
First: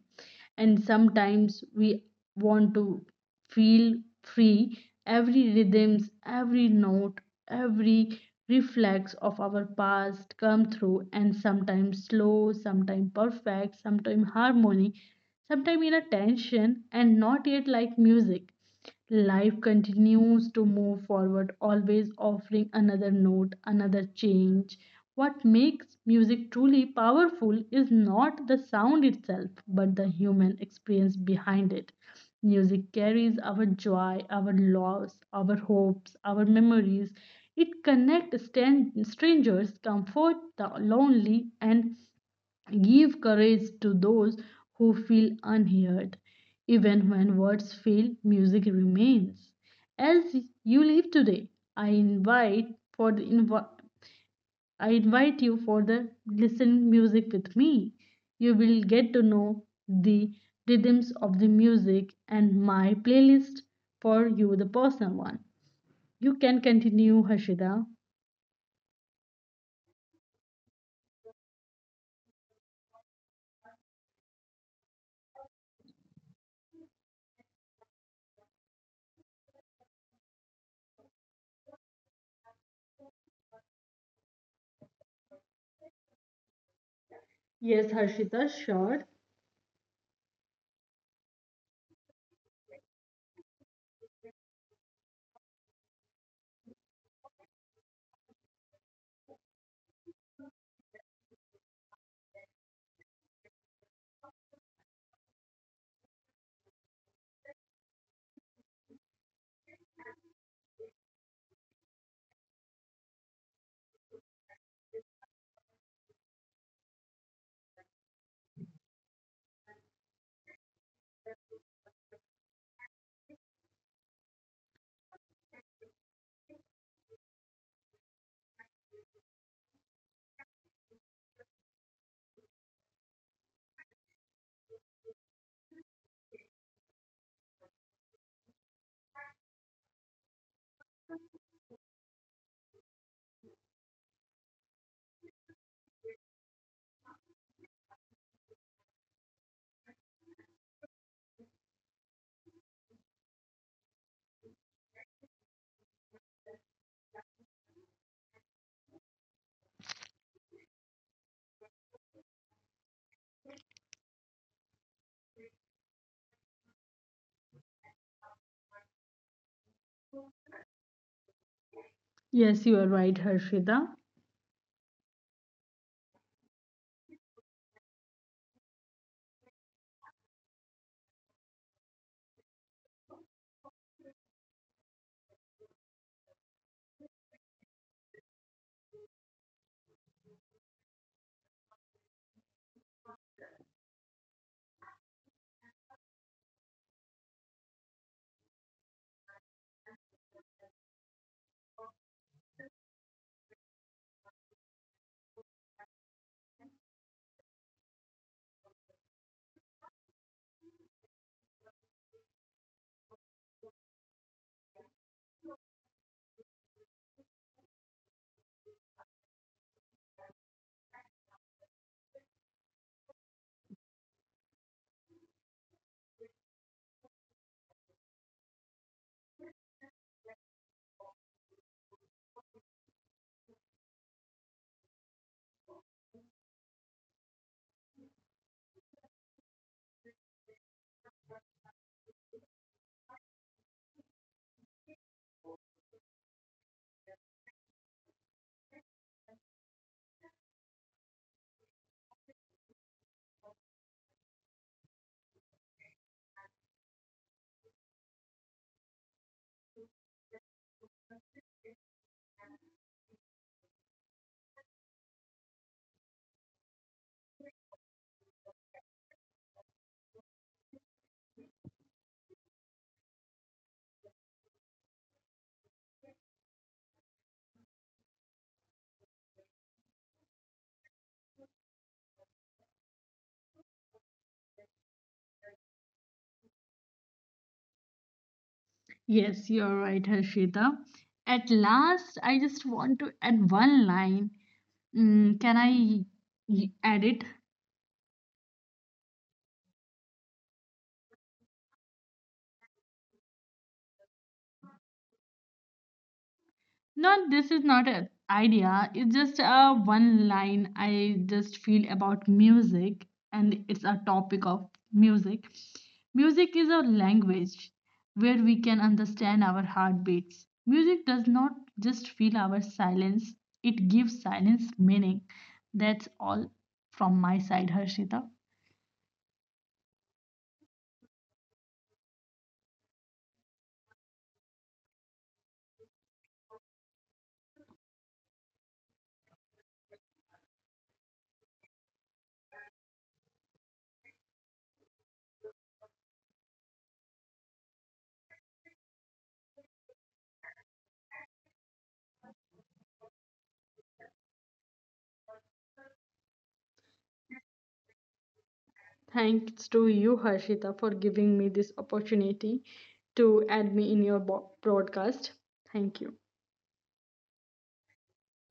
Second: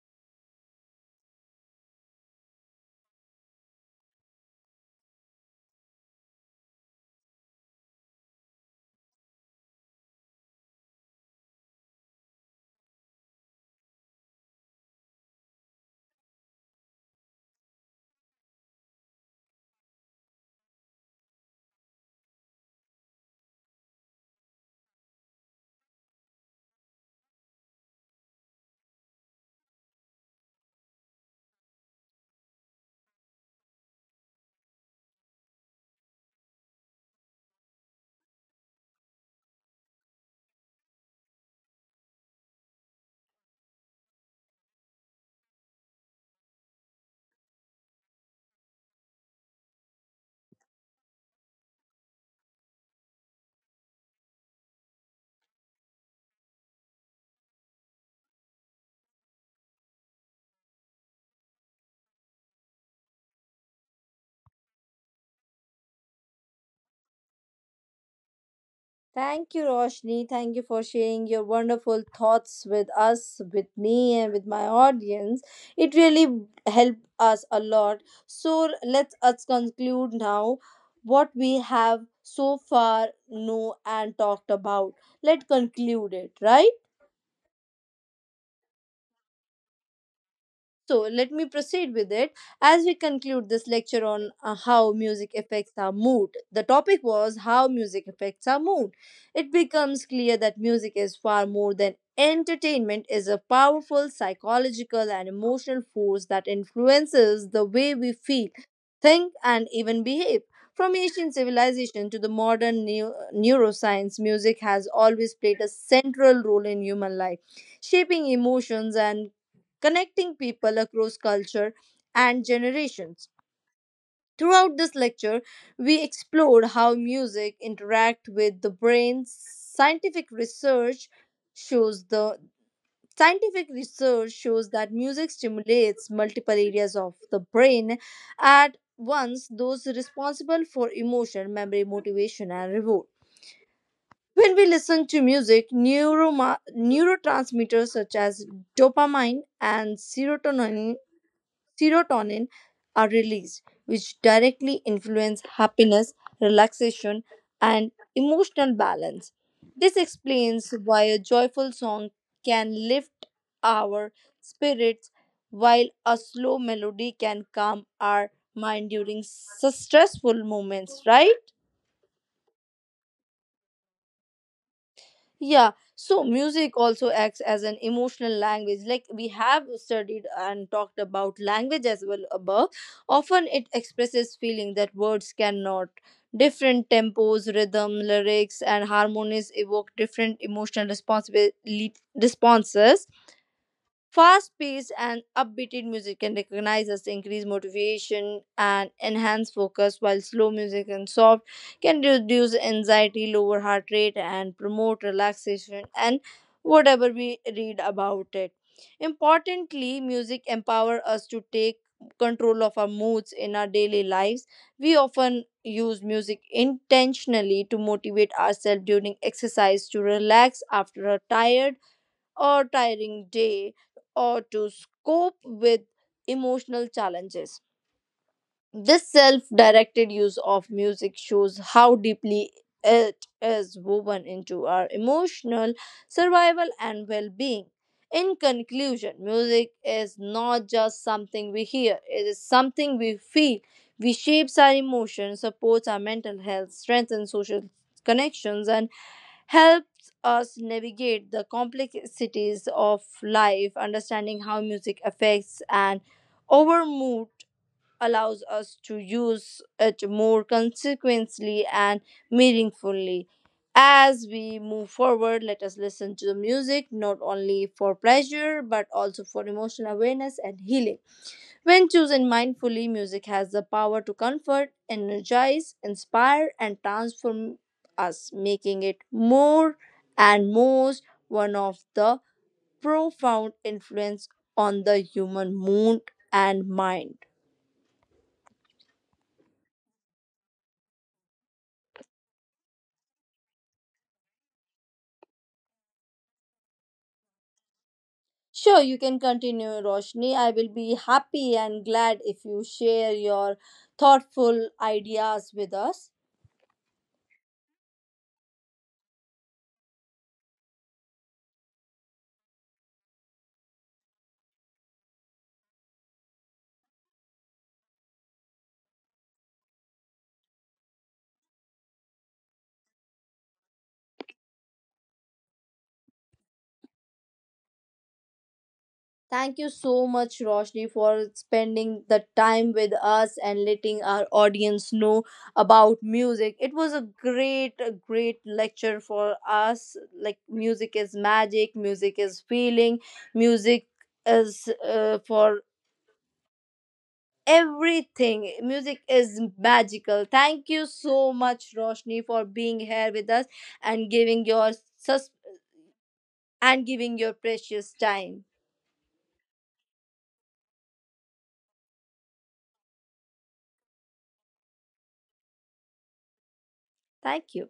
B: And sometimes we want to feel free. Every rhythms, every note, every reflex of our past come through and sometimes slow, sometimes perfect, sometimes harmony, sometimes in a tension and not yet like music. Life continues to move forward, always offering another note, another change. What makes music truly powerful is not the sound itself, but the human experience behind it. Music carries our joy, our loss, our hopes, our memories. It connects strangers, comforts the lonely, and give courage to those who feel unheard. Even when words fail, music remains. As you leave today, I invite for the invi- I invite you for the listen music with me. You will get to know the rhythms of the music and my playlist for you the personal one. You can continue Harshita.
A: Thank you, Roshni. Thank you for sharing your wonderful thoughts with us, with me, and with my audience. It really helped us a lot. So, let us conclude now what we have so far know and talked about. Let's conclude it, right?
B: Yes, Harshita, sure.
A: So let me proceed with it as we conclude this lecture on how music affects our mood. The topic was how music affects our mood. It becomes clear that music is far more than entertainment is a powerful psychological and emotional force that influences the way we feel, think and even behave. From ancient civilization to the modern neuroscience, music has always played a central role in human life, shaping emotions and connecting people across culture and generations. Throughout this lecture, we explored how music interacts with the brain. scientific research shows the Scientific research shows that music stimulates multiple areas of the brain at once, those responsible for emotion, memory, motivation and reward. When we listen to music, neurotransmitters such as dopamine and serotonin are released, which directly influence happiness, relaxation, and emotional balance. This explains why a joyful song can lift our spirits, while a slow melody can calm our mind during stressful moments, right?
B: Yes, you are right, Harshita.
A: Yeah, so music also acts as an emotional language. Like we have studied and talked about language as well above. Often it expresses feeling that words cannot. Different tempos, rhythm, lyrics, and harmonies evoke different emotional responsibility responses. Fast paced and upbeat music can recognize us, increase motivation, and enhance focus, while slow music and soft can reduce anxiety, lower heart rate, and promote relaxation, and whatever we read about it. Importantly, music empower us to take control of our moods in our daily lives. We often use music intentionally to motivate ourselves during exercise, to relax after a tired or tiring day or to cope with emotional challenges. This self directed use of music shows how deeply it is woven into our emotional survival and well being. In conclusion, music is not just something we hear, it is something we feel. We shapes our emotions, supports our mental health, strengthens social connections, and helps us navigate the complexities of life, understanding how music affects and our mood allows us to use it more consequently and meaningfully. As we move forward, let us listen to the music not only for pleasure but also for emotional awareness and healing. When chosen mindfully, music has the power to comfort, energize, inspire, and transform us, making it more and most one of the profound influence on the human mood and mind.
B: Yes, you're right, Harshita. At last, I just want to add one line. Mm, can I add it?
A: Sure, you can continue, Roshni. I will be happy and glad if you share your thoughtful ideas with us.
B: Not this is not an idea. It's just a one line I just feel about music, and it's a topic of music. Music is a language where we can understand our heartbeats. Music does not just feel our silence, it gives silence meaning. That's all from my side, Harshita.
A: Thank you so much, Roshni, for spending the time with us and letting our audience know about music. It was a great lecture for us. Like, music is magic, music is feeling, music is for everything. Music is magical. Thank you so much, Roshni, for being here with us and giving your precious time.
B: Thanks to you, Harshita, for giving me this opportunity to add me in your broadcast. Thank you.
A: Thank you.